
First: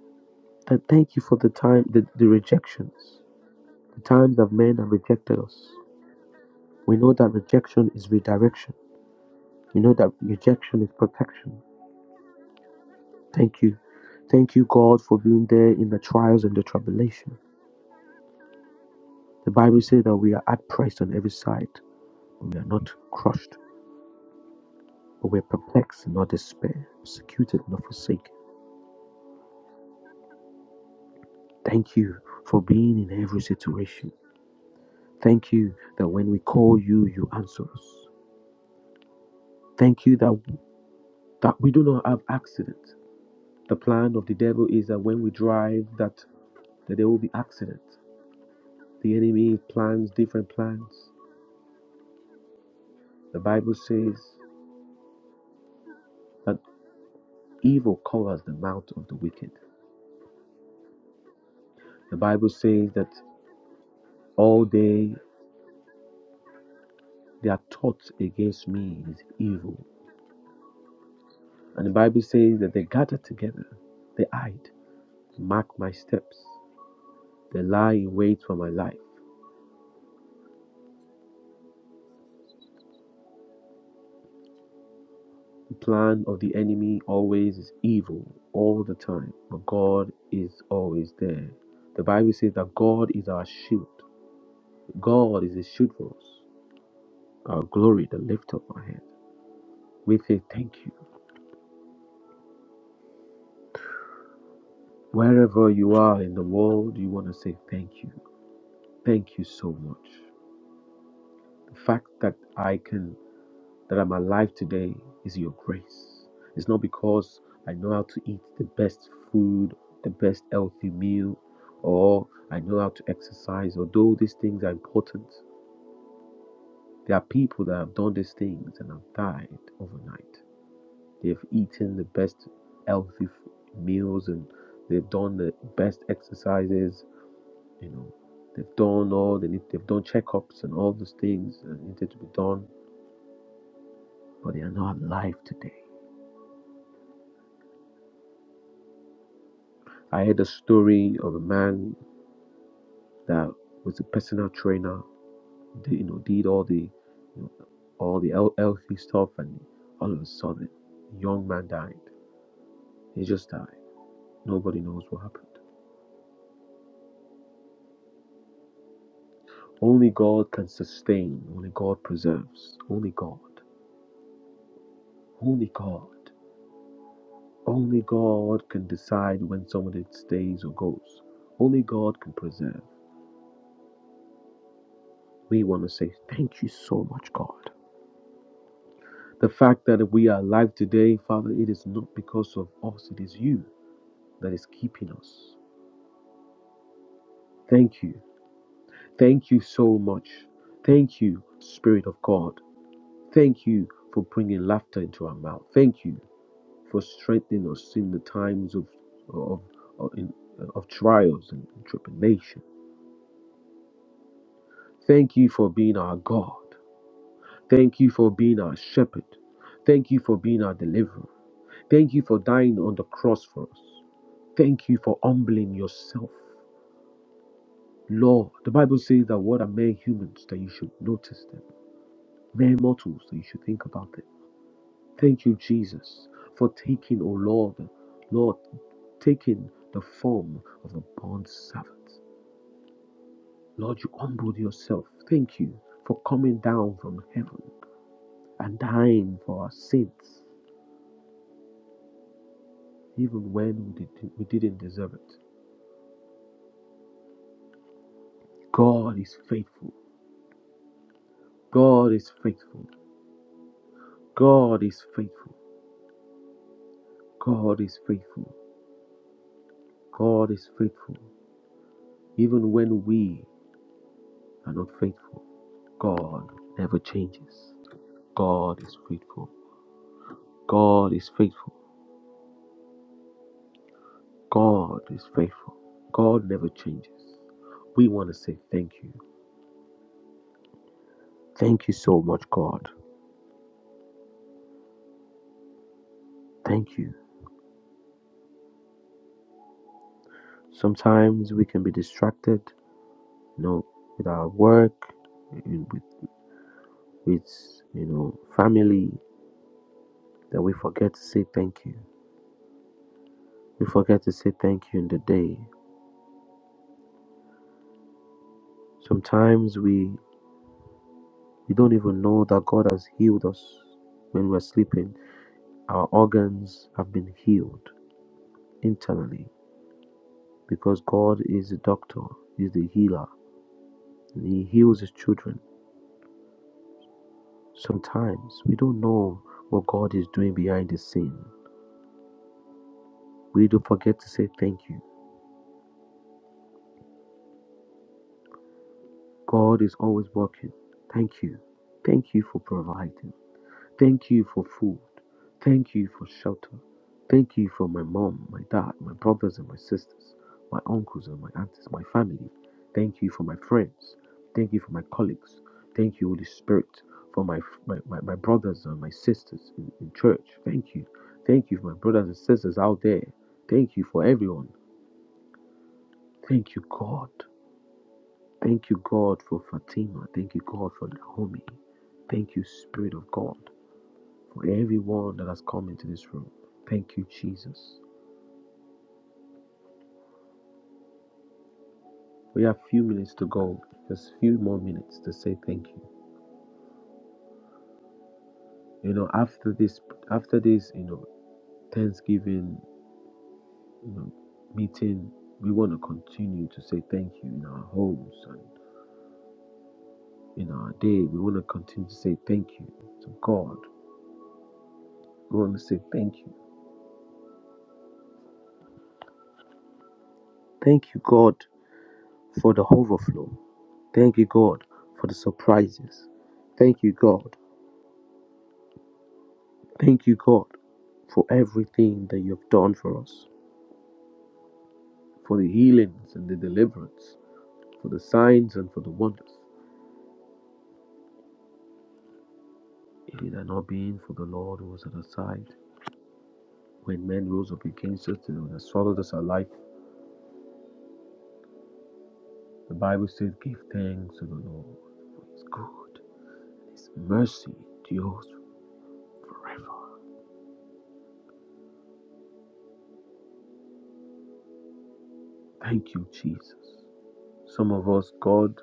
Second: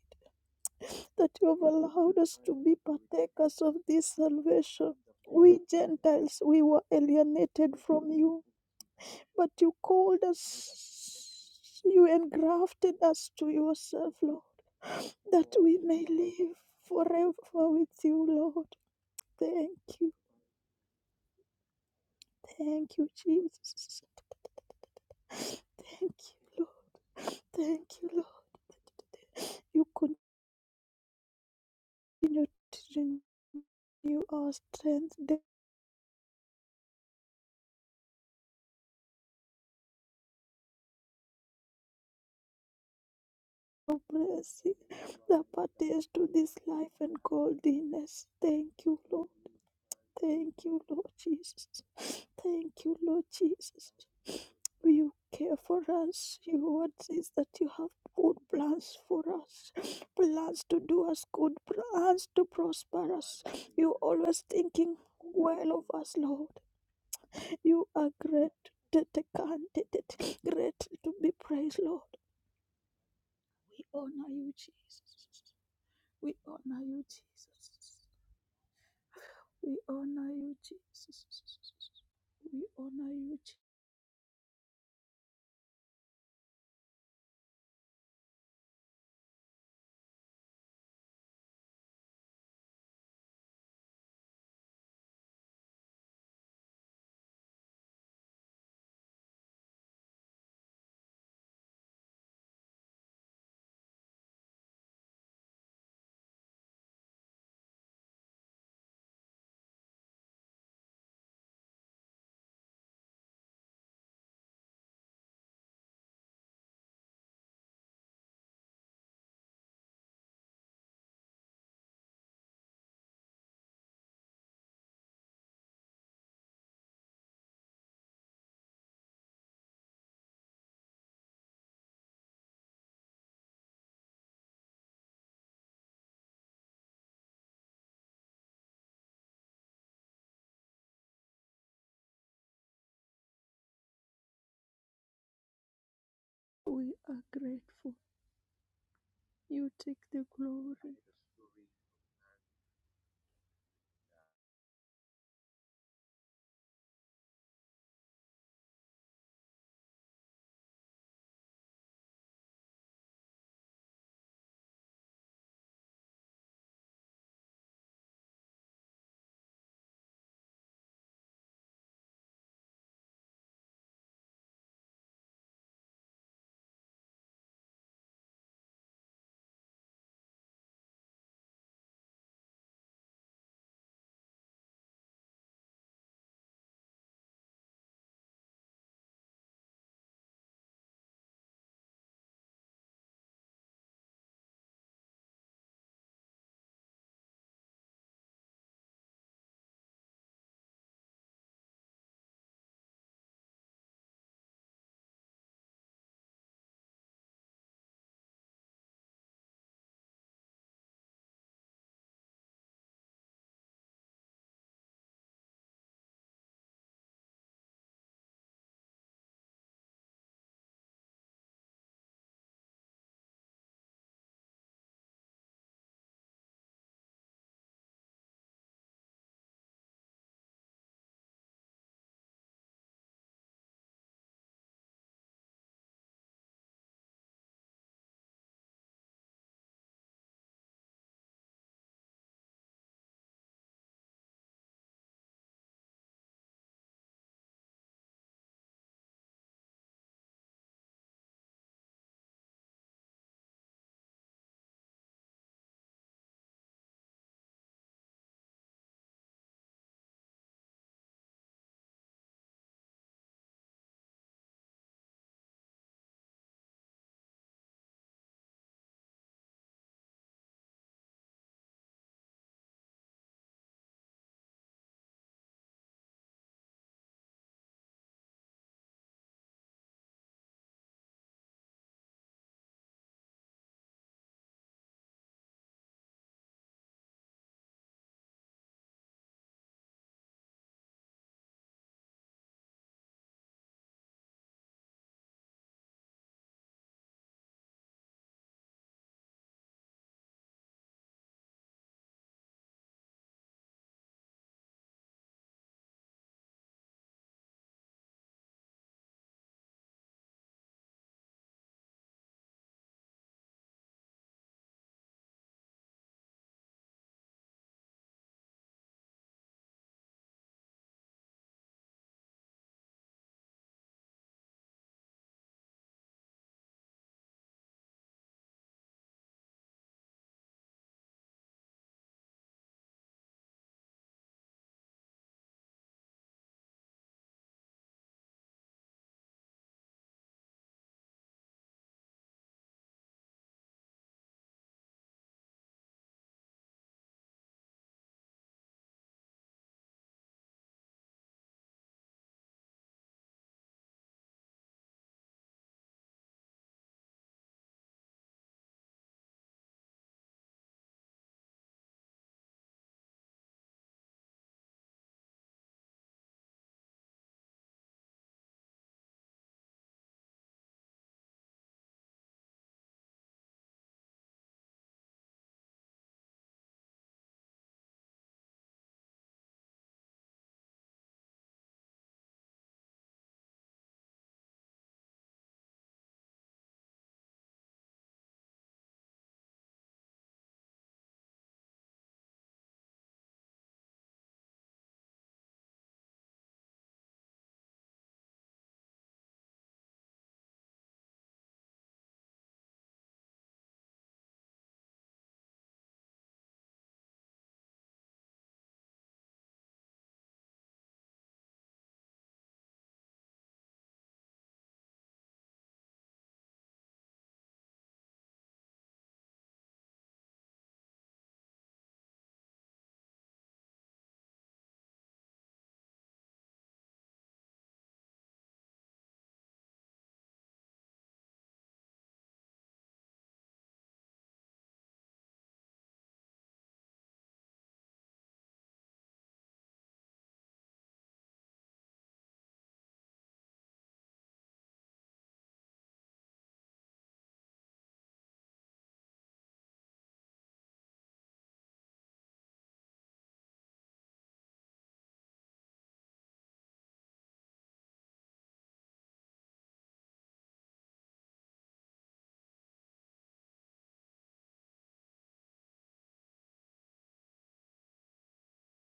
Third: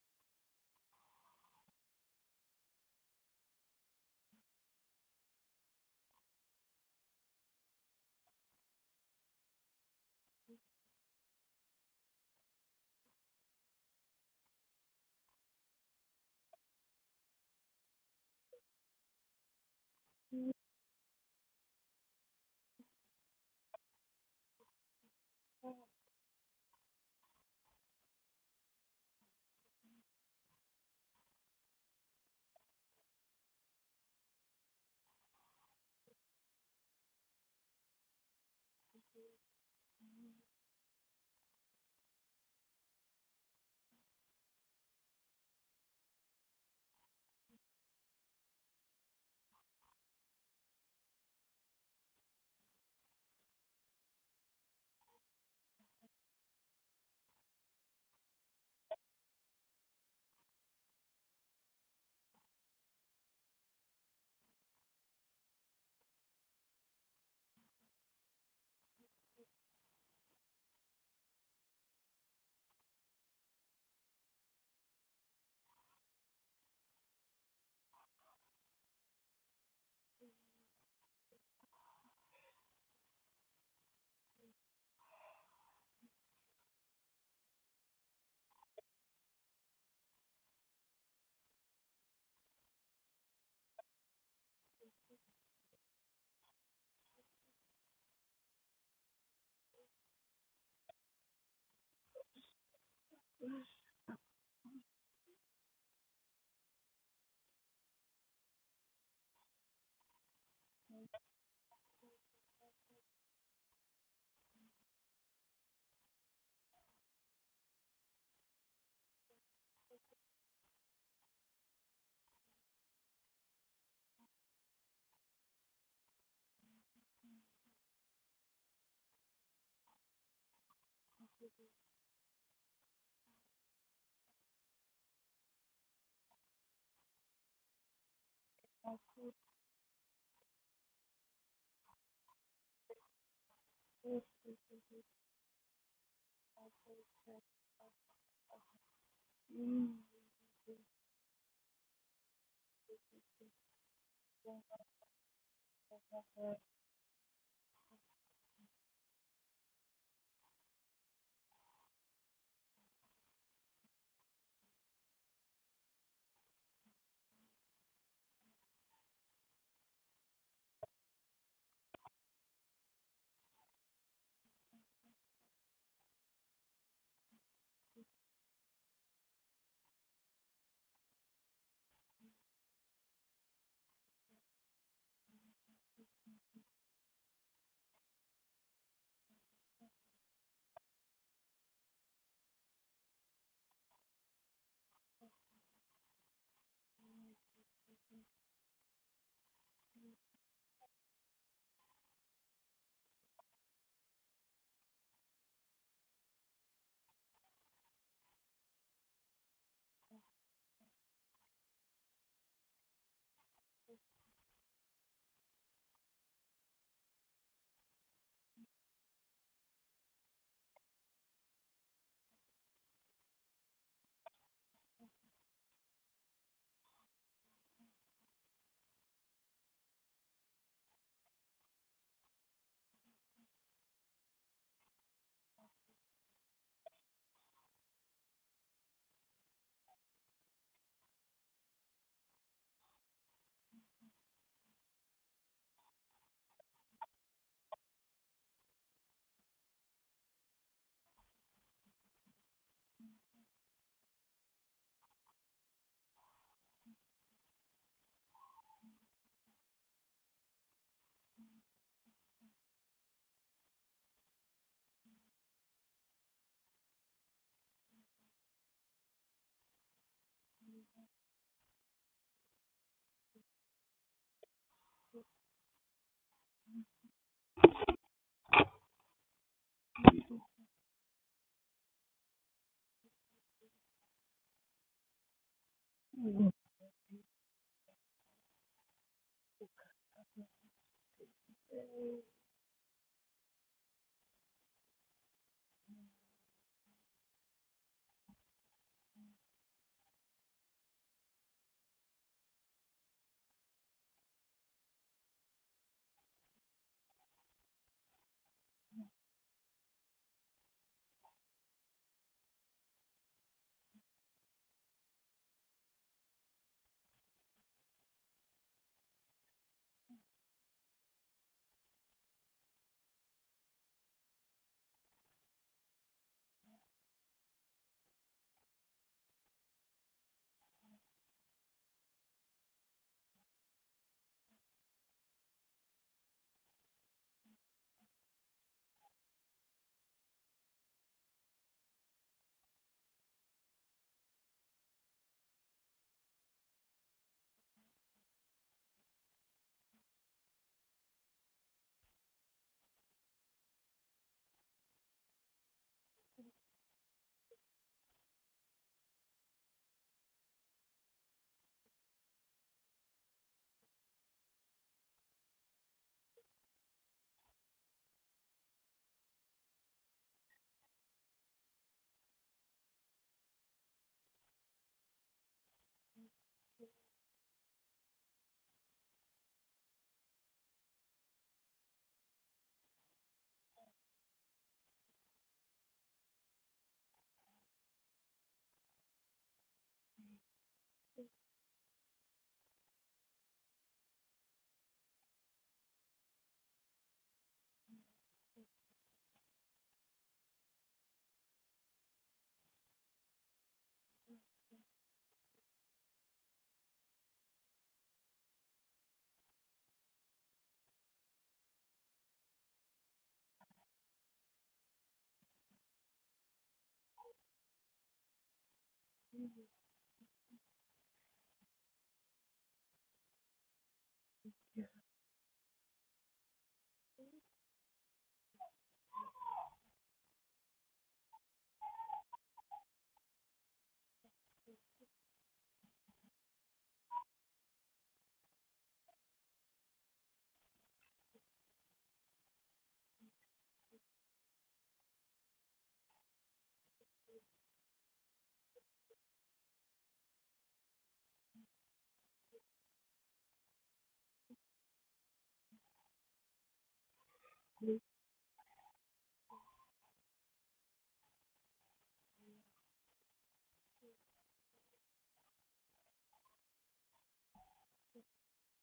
S1: And thank you
S2: That
S1: for
S2: you
S1: the
S2: have
S1: time, the,
S2: allowed
S1: the
S2: us to be
S1: rejections,
S2: partakers of
S1: the
S2: this
S1: times that men have
S2: salvation.
S1: rejected
S2: We
S1: us.
S2: Gentiles, we were
S1: We know that
S2: alienated
S1: rejection is
S2: from you,
S1: redirection.
S2: but you
S1: We know that
S2: called
S1: rejection is
S2: us,
S1: protection.
S2: you engrafted us to
S1: Thank you.
S2: yourself, Lord,
S1: Thank you, God, for being
S2: that
S1: there
S2: we
S1: in the
S2: may
S1: trials
S2: live
S1: and the
S2: forever
S1: tribulation.
S2: with you, Lord.
S1: The Bible
S2: Thank
S1: says
S2: you,
S1: that we are outpriced on every side. We are not
S2: thank you,
S1: crushed,
S2: Jesus.
S1: but we are
S2: Thank
S1: perplexed
S2: you,
S1: and not
S2: Lord.
S1: despair, persecuted, not
S2: Thank you, Lord.
S1: forsaken.
S2: You
S1: Thank you
S2: continue
S1: for being
S2: to
S1: in every situation.
S2: renew our strength, day
S1: Thank you that when we call you, you answer us. Thank you that, that we do not have accidents. The
S2: of
S1: plan of the devil
S2: mercy
S1: is that when we
S2: that
S1: drive,
S2: pertains
S1: that,
S2: to this life
S1: that there
S2: and
S1: will be accidents.
S2: godliness. Thank you,
S1: The
S2: Lord.
S1: enemy plans different
S2: Thank you, Lord
S1: plans.
S2: Jesus. Thank you, Lord
S1: The Bible
S2: Jesus.
S1: says
S2: You care for us.
S1: that
S2: Your word says that you have
S1: evil
S2: good
S1: covers the mouth
S2: plans
S1: of the
S2: for
S1: wicked.
S2: us, plans to do us good,
S1: The
S2: plans to
S1: Bible says that
S2: prosper us. You're always
S1: all
S2: thinking
S1: day
S2: well of us, Lord.
S1: they are
S2: You are
S1: taught
S2: great,
S1: against me
S2: t-
S1: is
S2: t- can- t-
S1: evil.
S2: t- t- great to be praised,
S1: And the
S2: Lord.
S1: Bible says that they gather together,
S2: We
S1: they
S2: honor you,
S1: hide,
S2: Jesus.
S1: mark my
S2: We
S1: steps,
S2: honor you,
S1: they lie
S2: Jesus.
S1: in wait for my life.
S2: We honor you, Jesus. We honor you, Jesus.
S1: The plan of the enemy always is evil all the time, but God is always there. The Bible says that God is our shield. God is a shield for us, our glory, the lift of our head. We say thank you. Wherever you are in the world, you want to say thank you. Thank you so much. The fact that I can that I'm alive today is your grace. It's not because I know how to eat the best food, the best healthy meal, or I know how to exercise, although these things are important. There are people that have done these things and have died overnight. They've eaten the best healthy meals and they've done the best exercises, you know. They've done all they need, they've done checkups and all those things that needed to be done, but they are not alive today
S2: We are grateful. You take
S1: I
S2: the
S1: heard a
S2: glory.
S1: story of a man that was a personal trainer. Did, you know, did all the you know, all the healthy stuff, and all of a sudden, the young man died. He just died. Nobody knows what happened. Only God can sustain. Only God preserves. Only God. Only God. Only God can decide when someone stays or goes. Only God can preserve. We want to say thank you so much, God. The fact that we are alive today, Father, it is not because of us, it is you that is keeping us. Thank you. Thank you so much. Thank you, Spirit of God. Thank you for bringing laughter into our mouth. Thank you for strengthening us in the times of of of, in, of trials and tribulation. Thank you for being our God. Thank you for being our shepherd. Thank you for being our deliverer. Thank you for dying on the cross for us. Thank you for humbling yourself. Lord, the Bible says that what are mere humans that you should notice them, mere mortals that you should think about them. Thank you, Jesus, for taking, oh Lord, Lord, taking the form of a bond servant. Lord, you humbled yourself. Thank you for coming down from heaven and dying for our sins, even when we, did, we didn't deserve it. God is faithful. God is faithful. God is faithful. God is faithful. God is faithful. Even when we are not faithful, God never changes. God is faithful. God is faithful. God is faithful. God never changes. We want to say thank you. Thank you so much, God. Thank you. Sometimes we can be distracted, you know, with our work, with, with you know, family, that we forget to say thank you. We forget to say thank you in the day. Sometimes we, we don't even know that God has healed us when we're sleeping. Our organs have been healed internally because God is the doctor, He's the healer, and He heals His children. Sometimes we don't know what God is doing behind the scene. We do forget to say thank you. God is always working. Thank you. Thank you for providing. Thank you for food. Thank you for shelter. Thank you for my mom, my dad, my brothers and my sisters, my uncles and my aunties, my family. Thank you for my friends. Thank you for my colleagues. Thank you, Holy Spirit, for my my, my, my brothers and my sisters in, in church. Thank you. Thank you for my brothers and sisters out there. Thank you for everyone. Thank you, God. Thank you, God, for Fatima. Thank you, God, for Naomi. Thank you, Spirit of God for everyone that has come into this room. Thank you, Jesus. We have few minutes to go, just few more minutes to say thank you. You know, after this, after this, you know, Thanksgiving you know, meeting, we want to continue to say thank you in our homes and in our day. We want to continue to say thank you to God. We want to say thank you. Thank you, God, for the overflow. Thank you, God, for the surprises. Thank you, God, Thank you, God, for everything that you have done for us, for the healings and the deliverance, for the signs and for the wonders. If it had not been for the Lord who was at our side, when men rose up against us, they would have swallowed us alive. The Bible says, Give thanks to the Lord, for his good, his mercy endures forever. Thank you, Jesus. Some of us, God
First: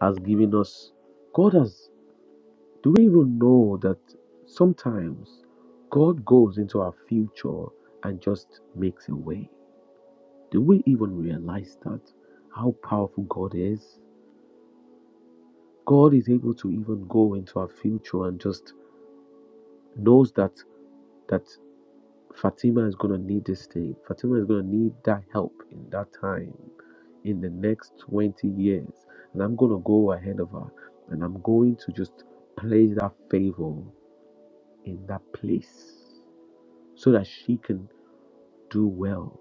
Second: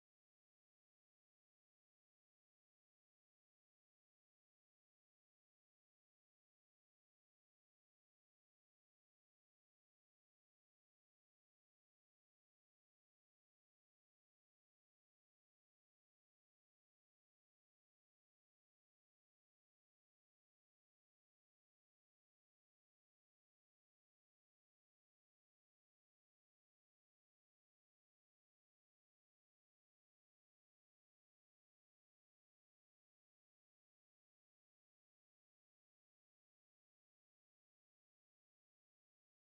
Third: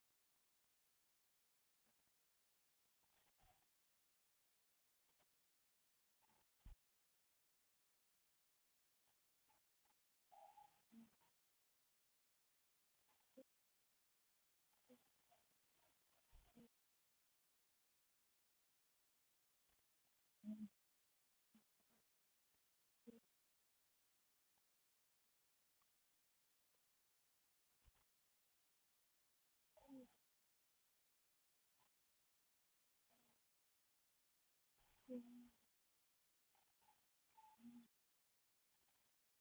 S1: has given us, God has Do we even know that sometimes God goes into our future and just makes a way? Do we even realize that? How powerful God is? God is able to even go into our future and just knows that that Fatima is gonna need this thing. Fatima is gonna need that help in that time, in the next 20 years. And I'm gonna go ahead of her and I'm going to just place that favor in that place. so that she can do well.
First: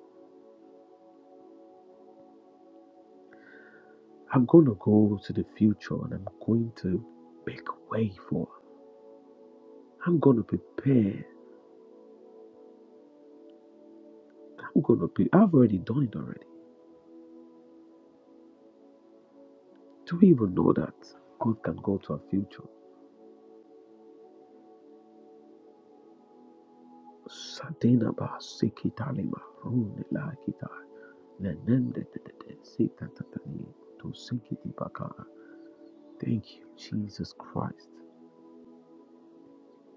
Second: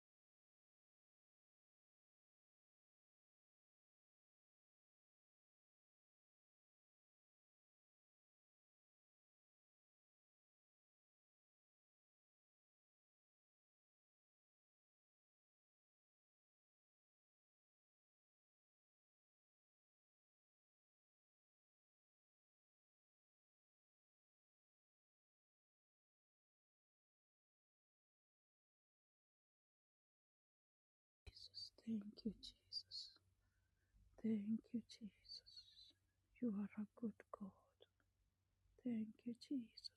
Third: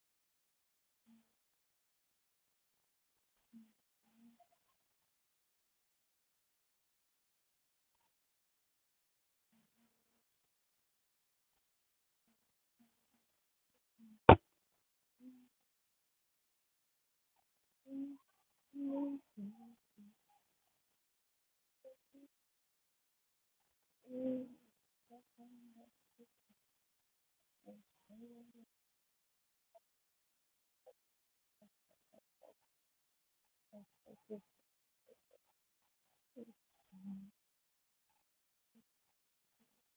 S1: I'm going to go to the future and I'm going to make way for her. I'm going to prepare. I'm going to be, I've already done it already. Do we even know that God can go to our future?
S2: Jesus, thank you, Jesus. Thank you, Jesus.
S1: Thank
S2: You
S1: you,
S2: are a good
S1: Jesus
S2: God.
S1: Christ.
S2: Thank you, Jesus.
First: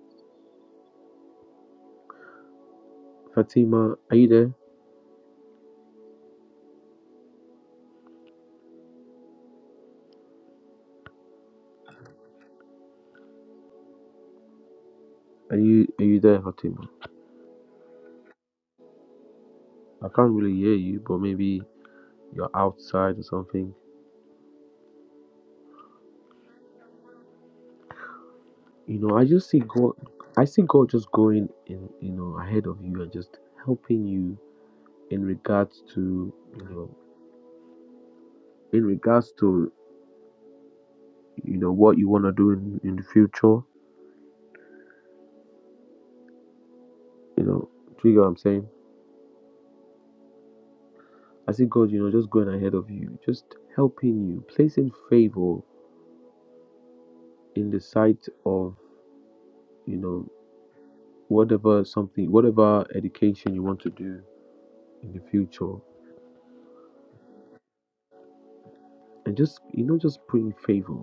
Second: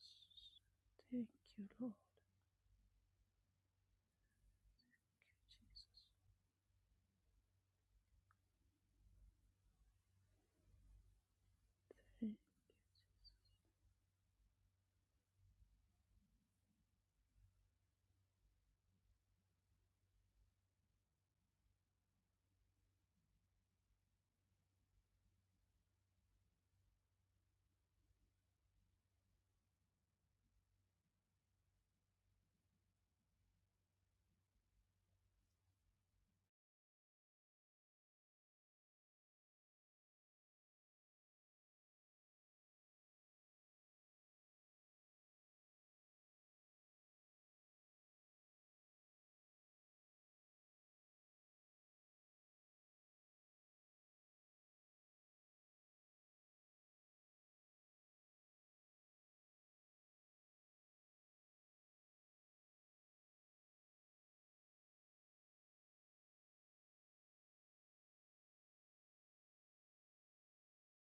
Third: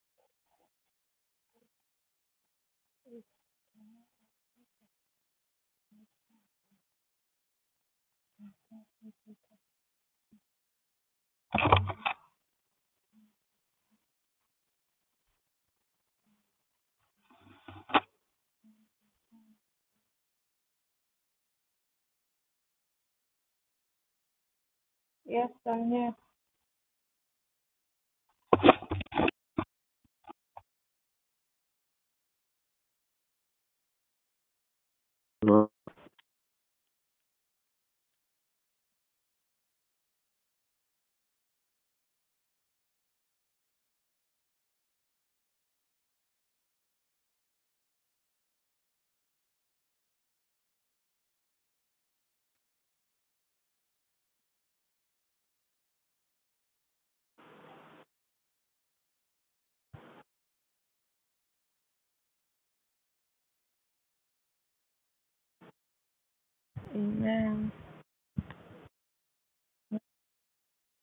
S2: Thank you, Lord
S1: Fatima, are you there?
S2: Jesus.
S1: Are you are you there, Fatima? I can't really hear you, but maybe you're outside or something.
S3: Yes, I'm here.
S1: You know, I just see God. I see God just going in, you know, ahead of you and just helping you in
S3: Lord.
S1: regards to, you know, in regards to, you know, what you want to do in, in the future. You know, do you get what I'm saying? I see God, you know, just going ahead of you, just helping you, placing favor in the sight of, you know, whatever something, whatever education you want to do in the future.
S3: Amen.
S1: and just you know just praying favor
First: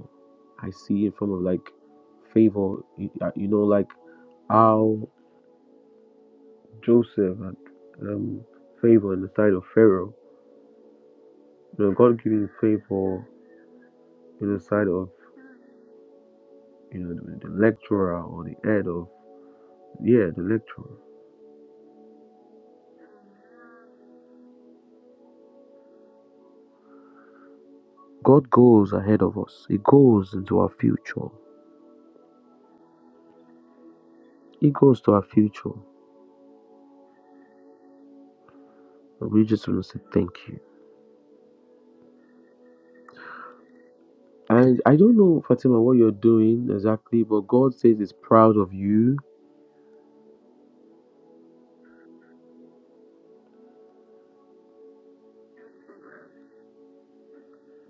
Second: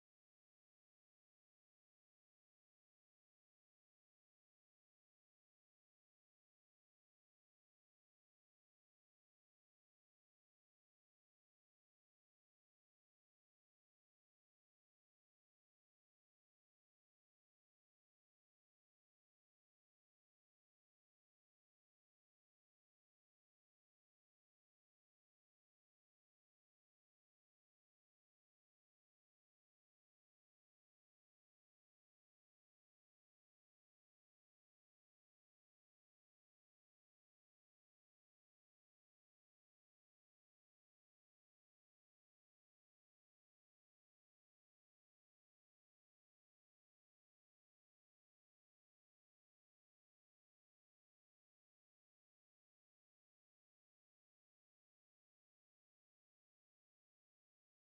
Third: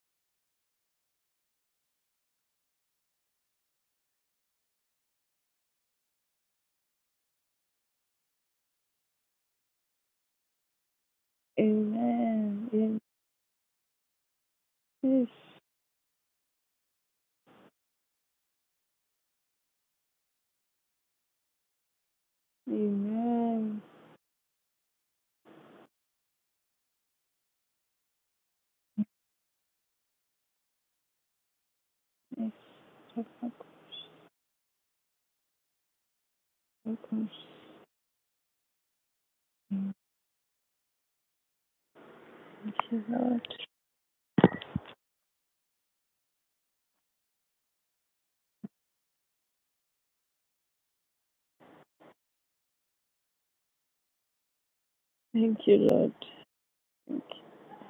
S1: i see in form of like favor you, uh, you know like how joseph had um favor in the sight of pharaoh you know god giving
S3: Amen. In
S1: favor in the sight of you know the, the lecturer or the head of yeah the lecturer
S3: Amen.
S1: god goes ahead of us he goes into our future
S3: Yes. Welcome.
S1: he goes to our future and we just want to
S3: Thank
S1: say thank you
S3: you, Lord.
S1: and i don't know fatima what you're doing exactly but god says he's proud of you
S3: Thank you, Lord. Thank you,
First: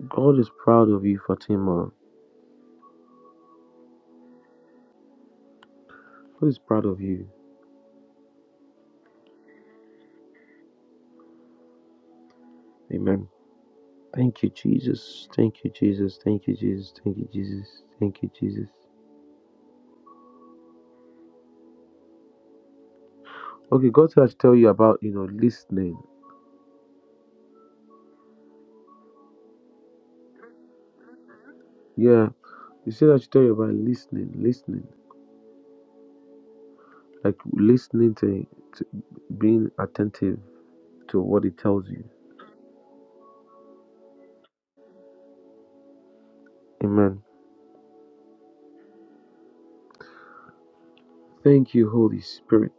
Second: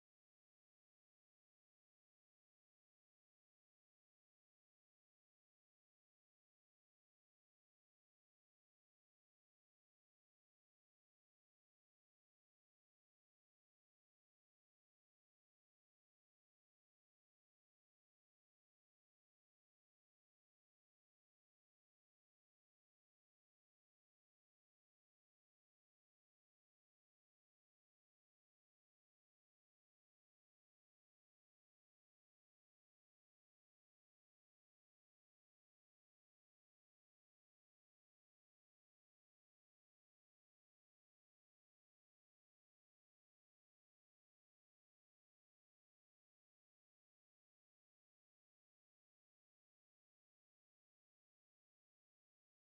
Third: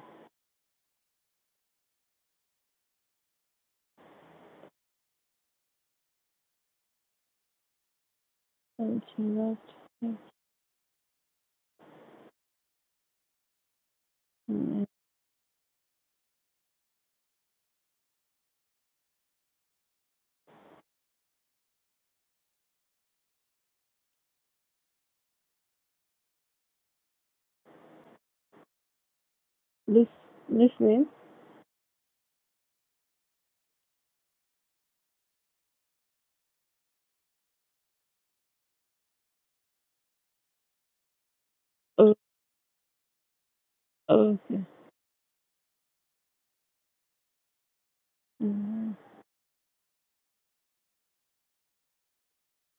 S1: God is proud of you, Fatima. God is proud of you.
S3: Thank you Lord. Thank
S1: Amen. Thank you,
S3: you, Lord.
S1: Jesus. Thank you, Jesus. Thank you, Jesus. Thank you, Jesus. Thank you, Jesus. Okay, God said I should tell you about, you know, listening.
S3: Lis- Listening?
S1: Yeah. He said I should tell you about listening, listening. Like listening to, to being attentive to what He tells you.
S3: Oh, oh, okay.
S1: Amen.
S3: Hmm.
S1: Thank you, Holy Spirit.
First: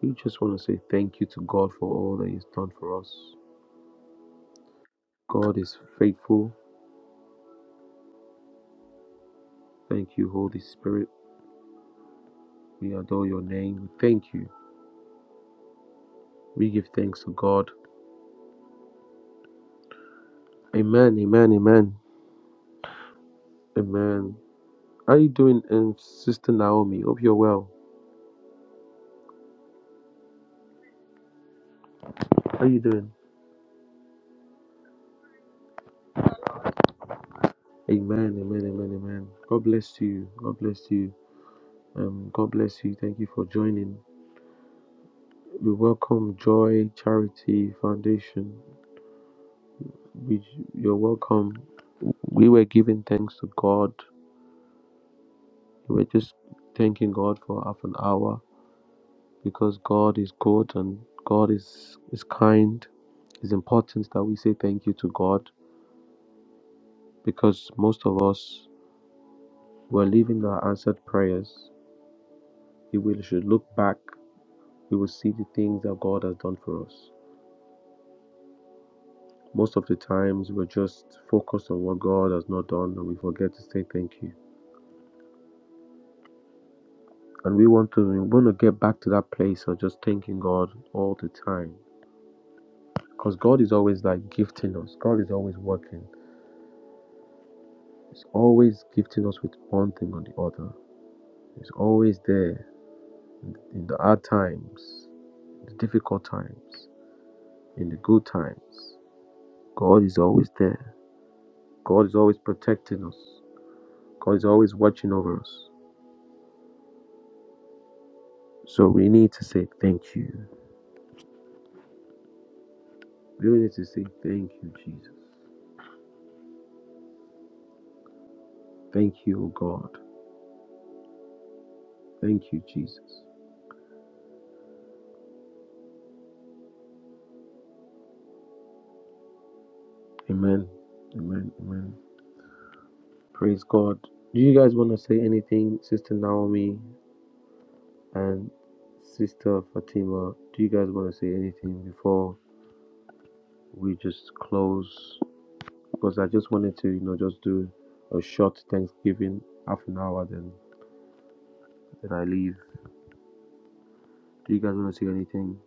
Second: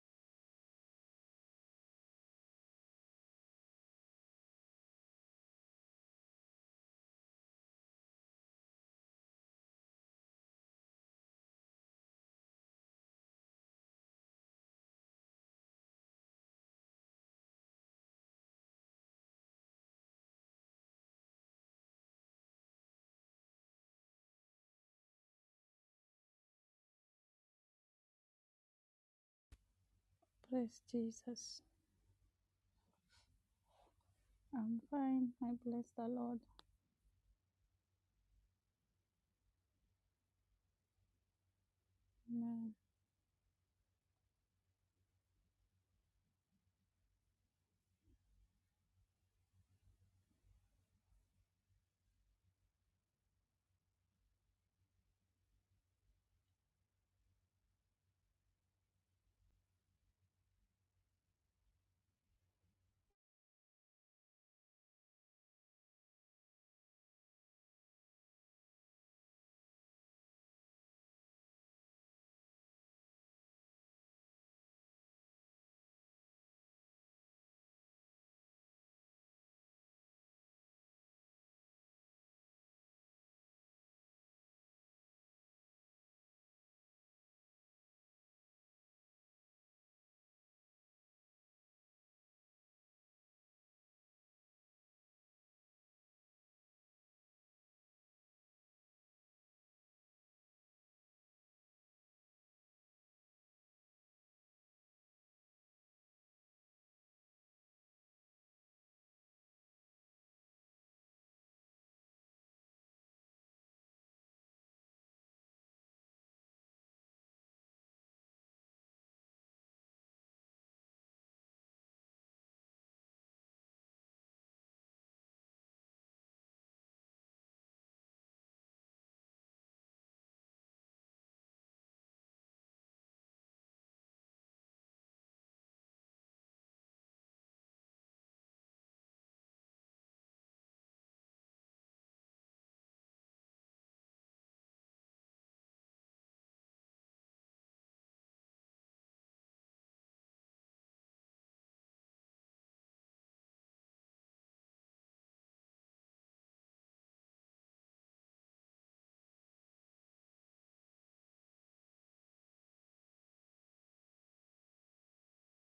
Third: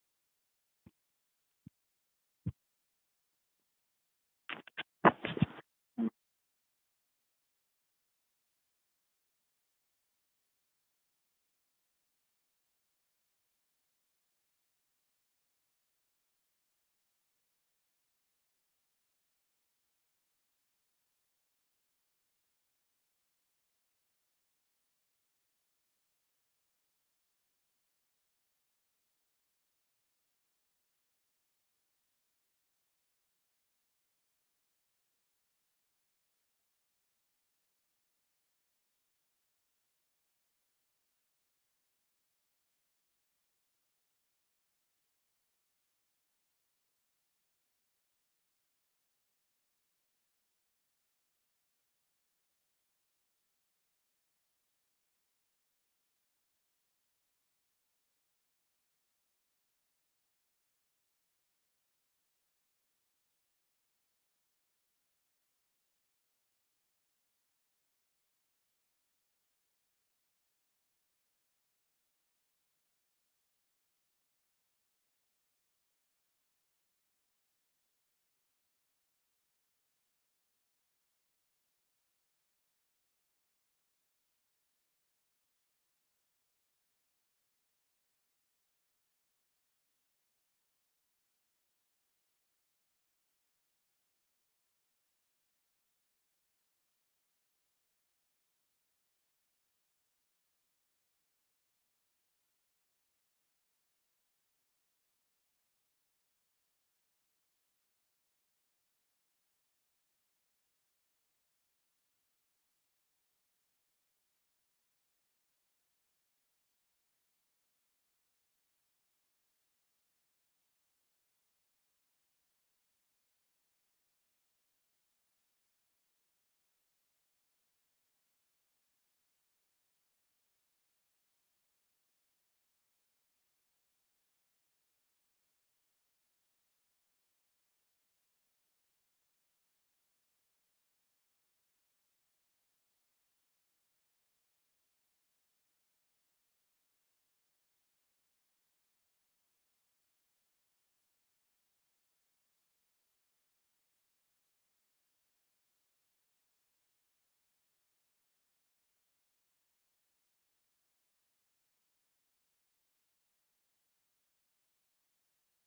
S1: We just want to say thank you to God for all that He's done for us. God is faithful. Thank you, Holy Spirit. We adore your name. We thank you. We give thanks to God. Amen. Amen. Amen. Amen. How are you doing, um, Sister Naomi? Hope you're well.
S2: Praise Jesus.
S1: How are you doing?
S2: I'm fine. I bless the Lord.
S1: Amen. Amen. Amen. Amen. God bless you. God bless you. Um, God
S2: Amen.
S1: bless you. Thank you for joining. We welcome Joy Charity Foundation. We, you're welcome. We were giving thanks to God. We were just thanking God for half an hour because God is good and God is, is kind. It's important that we say thank you to God because most of us, we're living our answered prayers. If we should look back, we will see the things that God has done for us. Most of the times, we're just focused on what God has not done and we forget to say thank you. And we want to we want to get back to that place of just thanking God all the time. Because God is always like gifting us. God is always working. He's always gifting us with one thing or the other. He's always there in the hard times, the difficult times, in the good times. God is always there. God is always protecting us. God is always watching over us. So we need to say thank you. We really need to say thank you, Jesus. Thank you, O God. Thank you, Jesus. Amen. Amen. Amen. Praise God. Do you guys want to say anything, Sister Naomi? And Sister Fatima, do you guys want to say anything before we just close? Because I just wanted to, you know, just do a short Thanksgiving, half an hour, then then I leave. Do you guys want to say anything?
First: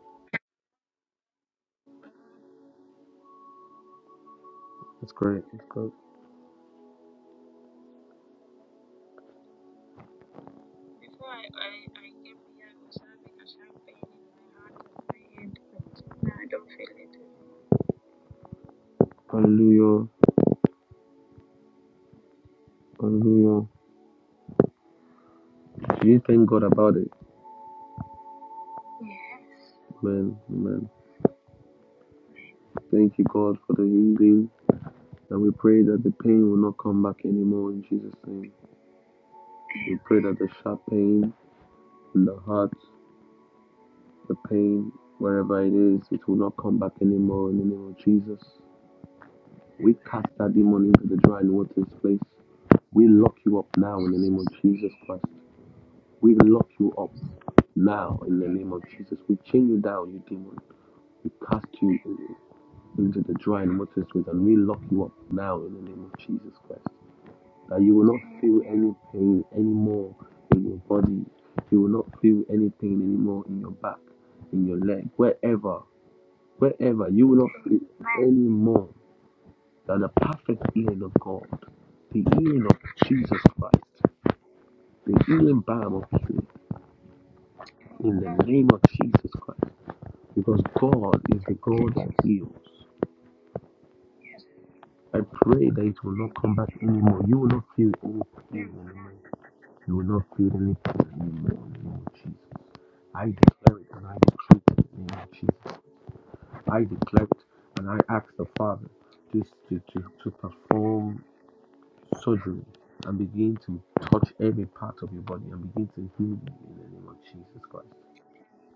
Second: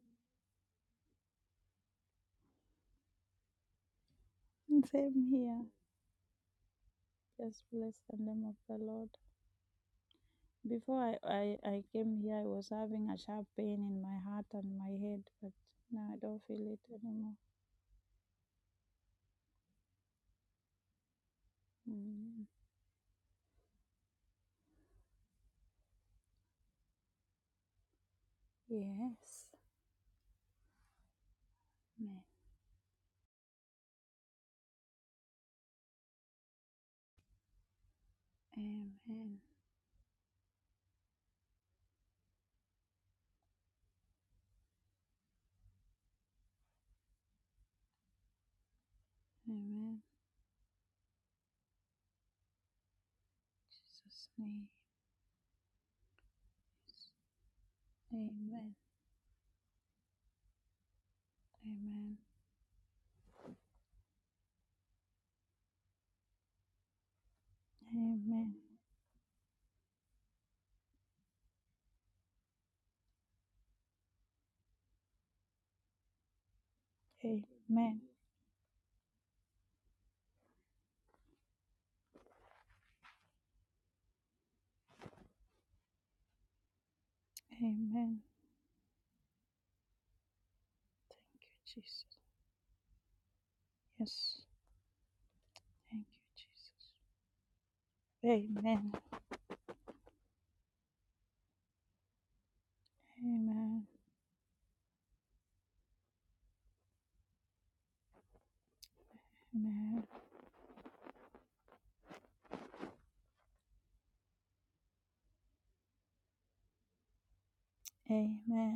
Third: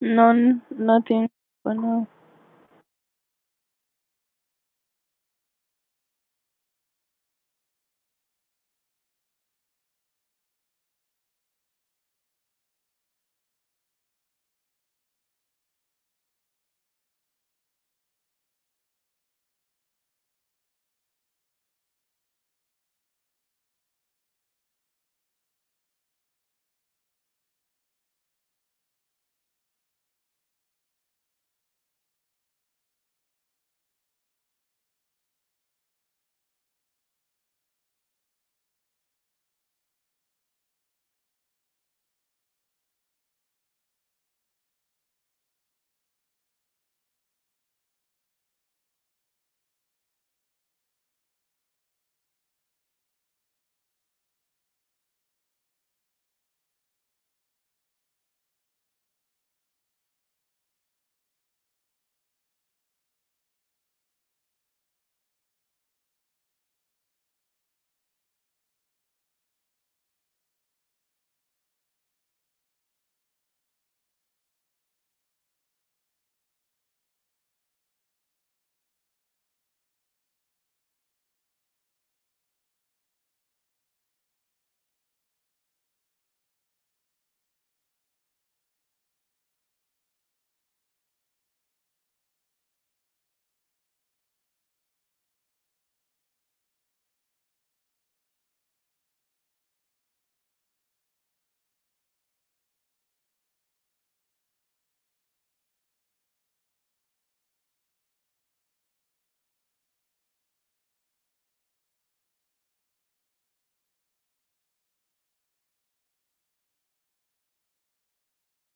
S3: None, nothing for now.
S1: That's
S2: Same
S1: great.
S2: here.
S1: That's great.
S2: Just bless the name of the Lord. Before I, I, I came here, I was having a sharp pain in my heart and my head, but now I don't feel it anymore.
S1: Hallelujah.
S2: Amen.
S1: Hallelujah. Do you thank God about it?
S2: Yes.
S1: Amen. Amen.
S2: Amen.
S1: Thank you, God, for the healing. And we pray that the pain will not come back anymore in Jesus' name.
S2: Amen.
S1: We pray that the sharp pain in the heart the pain, wherever it is, it will not come back anymore in the name of Jesus. We
S2: Amen.
S1: cast that demon into the dry and watery place. We lock you up now in the
S2: Jesus'
S1: name of
S2: name.
S1: Jesus Christ. We lock you up now in the name
S2: Amen.
S1: of Jesus. We chain you down, you demon. We cast you
S2: Amen. Amen.
S1: into the dry and watery place and we lock you up now in the name of Jesus Christ. That you will not
S2: Amen.
S1: feel any pain anymore in your body. You will not feel any pain anymore in your back, in your leg, wherever Wherever you will not sleep anymore than the perfect healing of God, the healing of Jesus Christ, the healing balm of healing
S2: Amen.
S1: in the name of Jesus Christ, because God is
S2: Thank you,
S1: the God
S2: Jesus.
S1: that heals.
S2: Yes.
S1: I pray that it
S2: Thank
S1: will not come back
S2: you,
S1: anymore. You will not feel any pain
S2: Jesus. Amen.
S1: anymore. You will not feel any pain anymore in the name of Jesus. I declare
S2: Amen.
S1: it and I decree it in the name of Jesus. I declare it and I ask the Father just to, to,
S2: Amen.
S1: to perform surgery and begin to touch every part of your body and begin to heal you in the name of Jesus Christ.
S2: Amen.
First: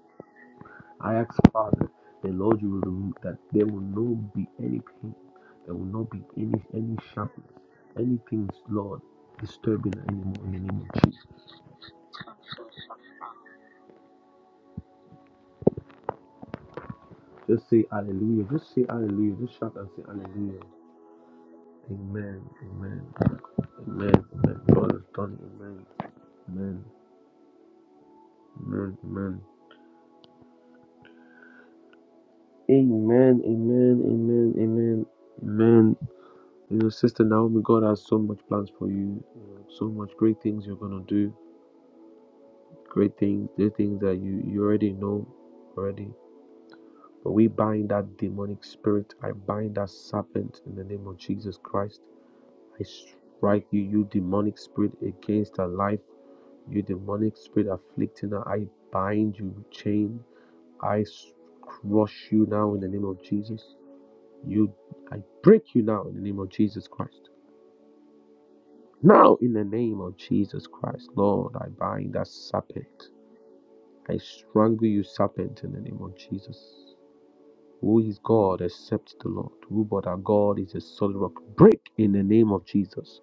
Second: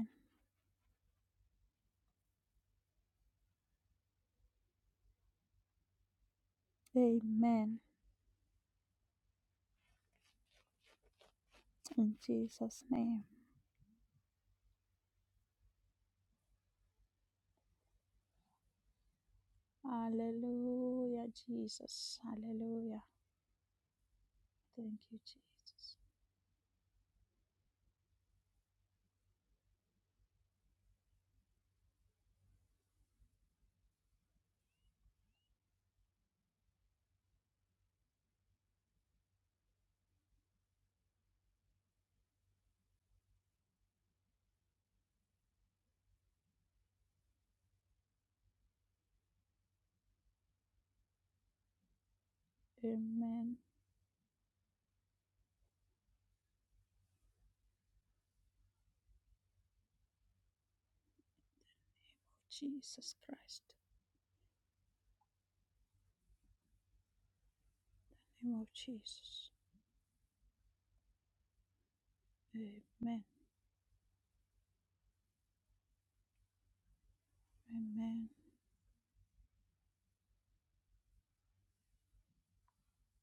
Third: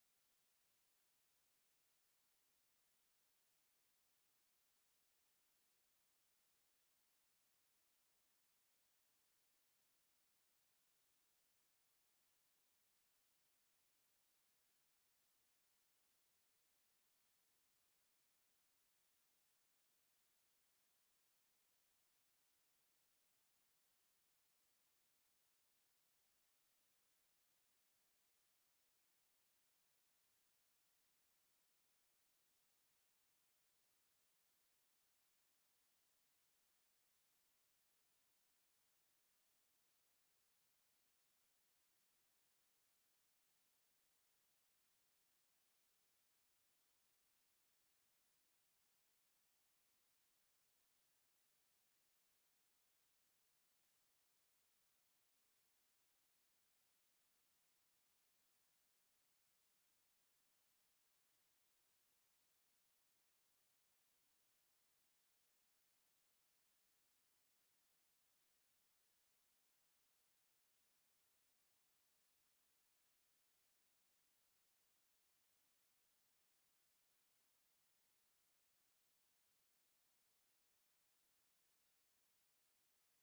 S1: I ask Father, the Lord, you will remove that there will not be any pain, there will not be any any sharpness,
S2: Amen.
S1: anything, Lord, disturbing anymore in the name of Jesus.
S2: In Jesus' name.
S1: Just say hallelujah. Just say hallelujah. Just shout and say hallelujah.
S2: Hallelujah, Jesus.
S1: Amen.
S2: Hallelujah.
S1: Amen. Amen. Amen. God
S2: Thank
S1: has
S2: you,
S1: done it. Amen.
S2: Jesus.
S1: Amen. Amen. Amen. Amen. Amen. Amen. Amen. Amen. You know, Sister Naomi, God has so much plans for you, you know, so much great things you're gonna do, great things, the things that you you already know already. But we bind that demonic spirit. I bind that serpent in the name of Jesus Christ. I
S2: Amen.
S1: strike you, you demonic spirit, against her life. You demonic spirit afflicting her. I bind you, chain. I crush you now in the name
S2: Jesus
S1: of
S2: Christ.
S1: Jesus. You, I break you now in the name of Jesus Christ.
S2: In the Name of
S1: Now,
S2: Jesus.
S1: in the name of Jesus Christ, Lord, I bind that serpent.
S2: Amen.
S1: I strangle you, serpent, in the name of Jesus. Who is
S2: Amen.
S1: God except the Lord? Who but our God is a solid rock? Break in the name of Jesus.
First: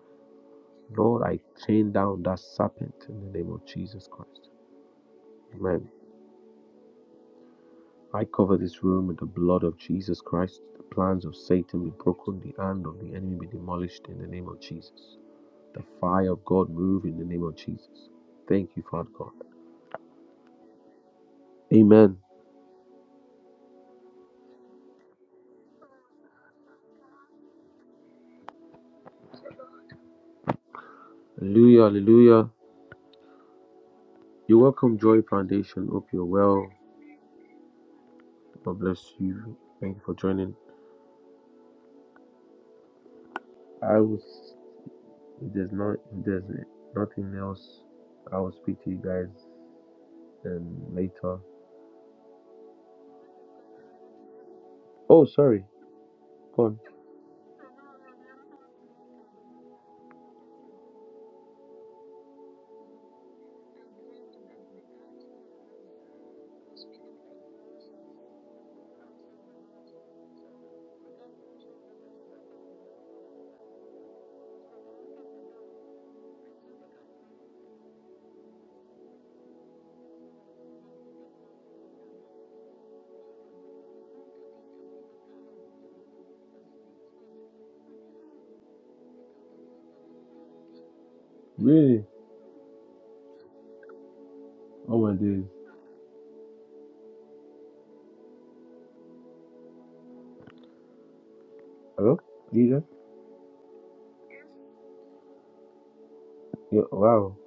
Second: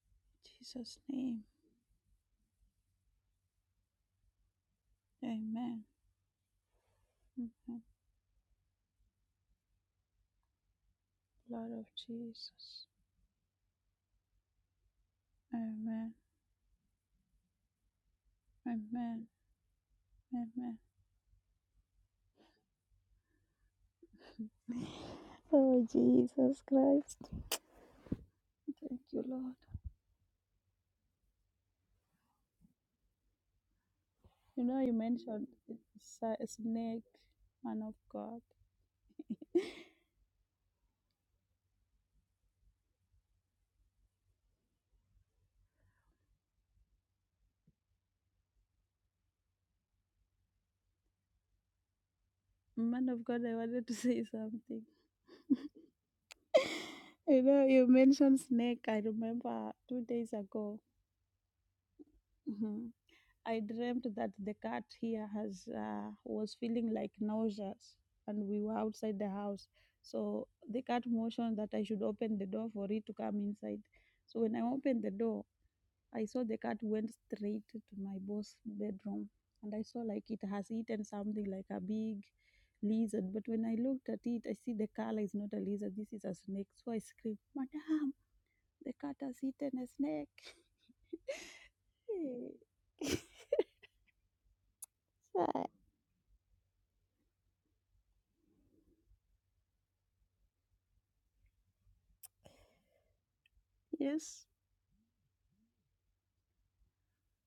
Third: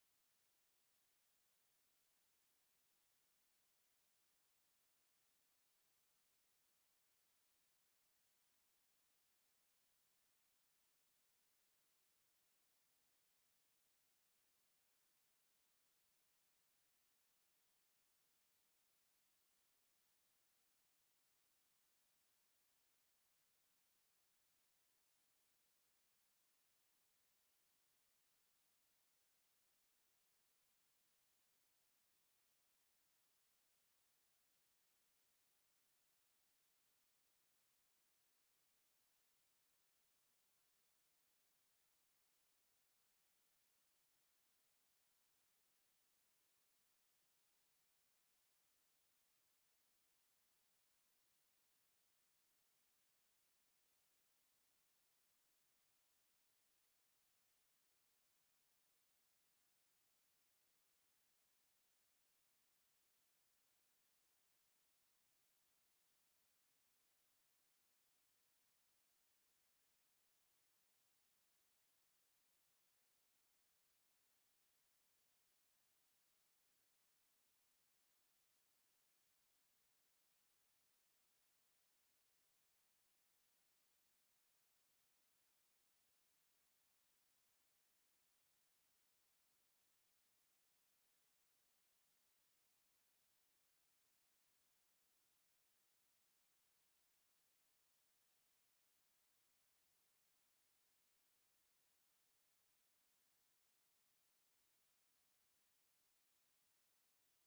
S2: Jesus'
S1: Lord,
S2: name.
S1: I chain down that serpent in the name of Jesus Christ.
S2: Amen.
S1: Amen.
S2: Amen.
S1: I cover this room with the blood of Jesus Christ. The plans of
S2: Blood
S1: Satan
S2: of
S1: be broken, the hand
S2: Jesus.
S1: of the enemy be demolished in the name of Jesus. The
S2: Amen.
S1: fire of God move in the name of Jesus. Thank you, Father
S2: Amen.
S1: God.
S2: Amen.
S1: Amen.
S2: Oh, Jesus Christ. Thank you, Lord.
S1: Hallelujah, hallelujah. you
S2: You know, you
S1: welcome, Joy
S2: mentioned
S1: Foundation. Hope
S2: it's
S1: you're
S2: a
S1: well.
S2: snake, man of God.
S1: God bless you. Thank you for joining. I was if there's not if there's nothing else, I will speak to you guys um later.
S2: Man of God, I wanted to say something.
S1: Oh sorry, Go on.
S2: You know, you mentioned snake. I remember two days ago, mhm, I dreamt that the cat here has uh, was feeling like nauseous, and we were outside the house. So the cat motioned that I should open the door for it to come inside. So when I opened the door, I saw the cat went straight to my boss' bedroom and I saw like it has eaten something like a big lizard. But when I looked at it, I see the color is not a lizard, this is a snake. So I scream, Madam, the cat has eaten a snake.
S1: Really? Oh my days. Hello? Are
S2: yes.
S1: Yeah, wow.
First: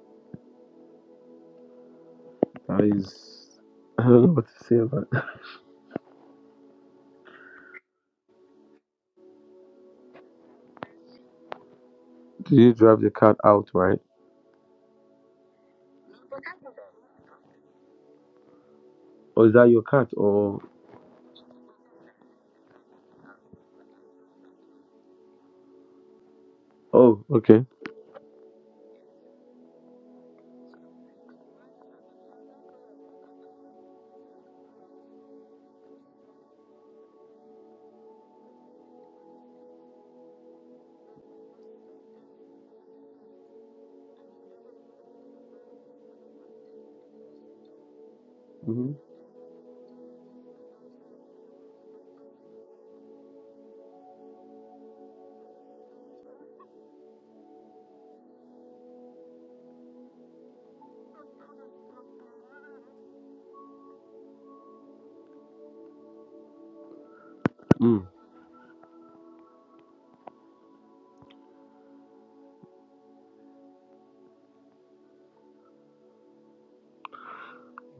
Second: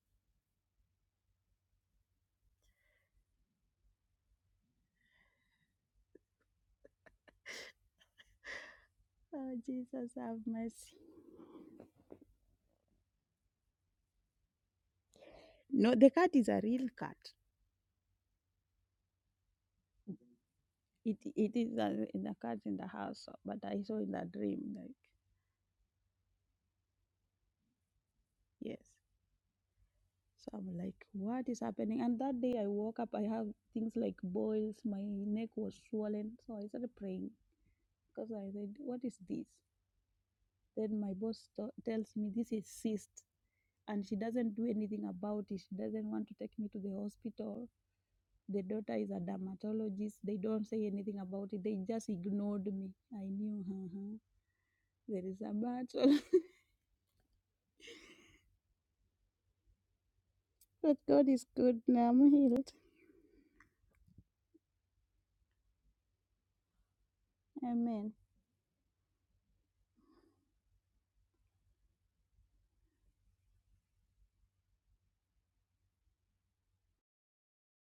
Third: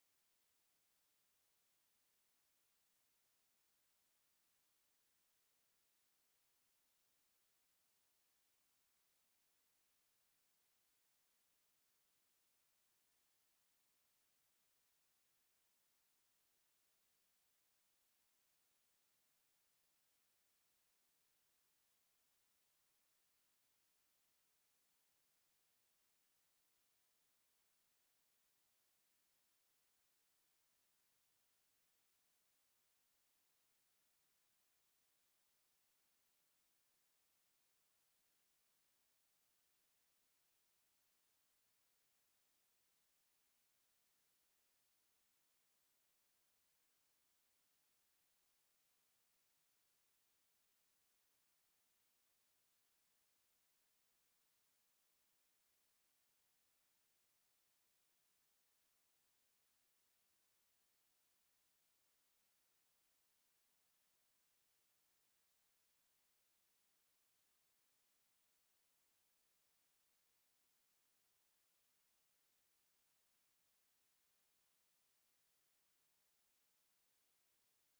S1: That is I don't know what to say about that.
S2: Oh, Jesus, have mercy.
S1: Did you drive the cat out, right?
S2: No, the cat is a real cat.
S1: Or is that your cat or
S2: It, it is a, in the cat in the house, but I saw in the dream, like,
S1: oh okay.
S2: yes. So I'm like, what is happening? And that day I woke up, I have things like boils, my neck was swollen. So I started praying because I said, what is this? Then my boss t- tells me this is cyst and she doesn't do anything about it. She doesn't want to take me to the hospital. The
S1: Mm-hmm.
S2: daughter is a dermatologist. They don't say anything about it. They just ignored me. I knew, uh-huh, there is a battle. but God is good. Now I'm healed.
S1: Mm.
S2: Amen.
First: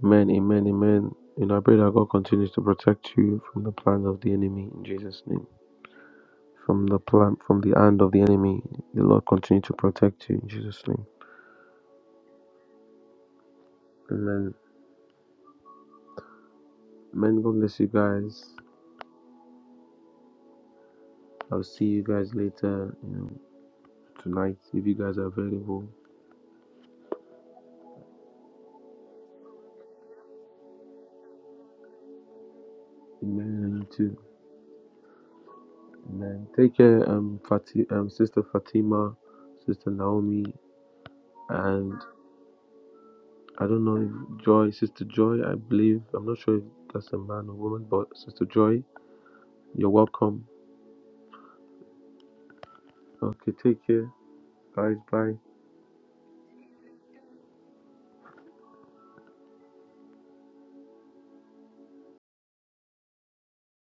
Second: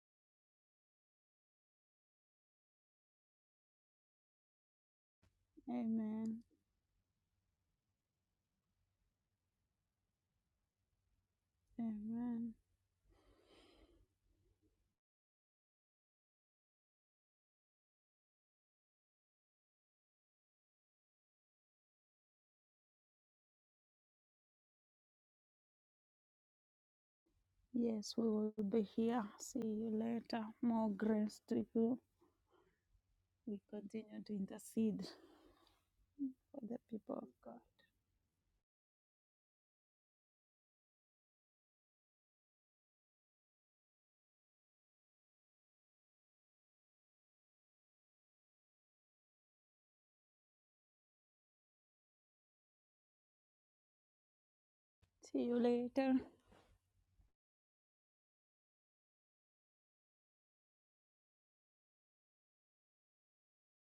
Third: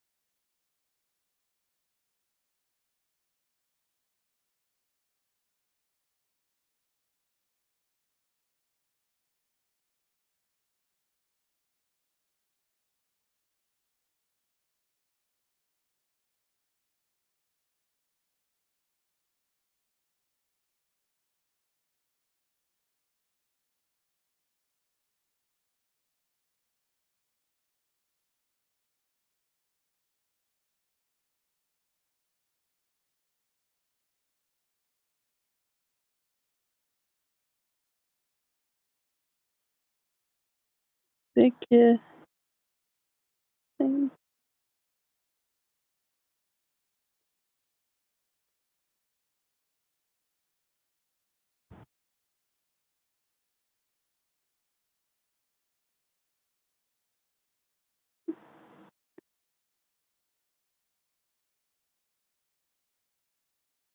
S1: Amen, amen, amen. And I pray that God continues to protect you from the plans of the enemy in Jesus' name.
S2: Amen.
S1: From the plan, from the hand of the enemy, the Lord continue to protect you in Jesus' name.
S2: Amen.
S1: Amen. Amen. God bless you guys. I'll see you guys later. You know, tonight if you guys are available.
S2: Yes, we will be here. See you later. More grace to you. We
S1: Amen. And you too.
S2: continue to intercede
S1: Amen.
S2: for
S1: Take
S2: the
S1: care,
S2: people of
S1: um,
S2: God.
S1: Fati- um, Sister Fatima, Sister Naomi,
S3: Take care.
S1: and I don't know
S3: Thank
S1: if Joy, Sister Joy. I believe I'm not sure if that's a man or woman, but Sister Joy. You're welcome. Okay, take care, guys. Bye.
S2: See you later.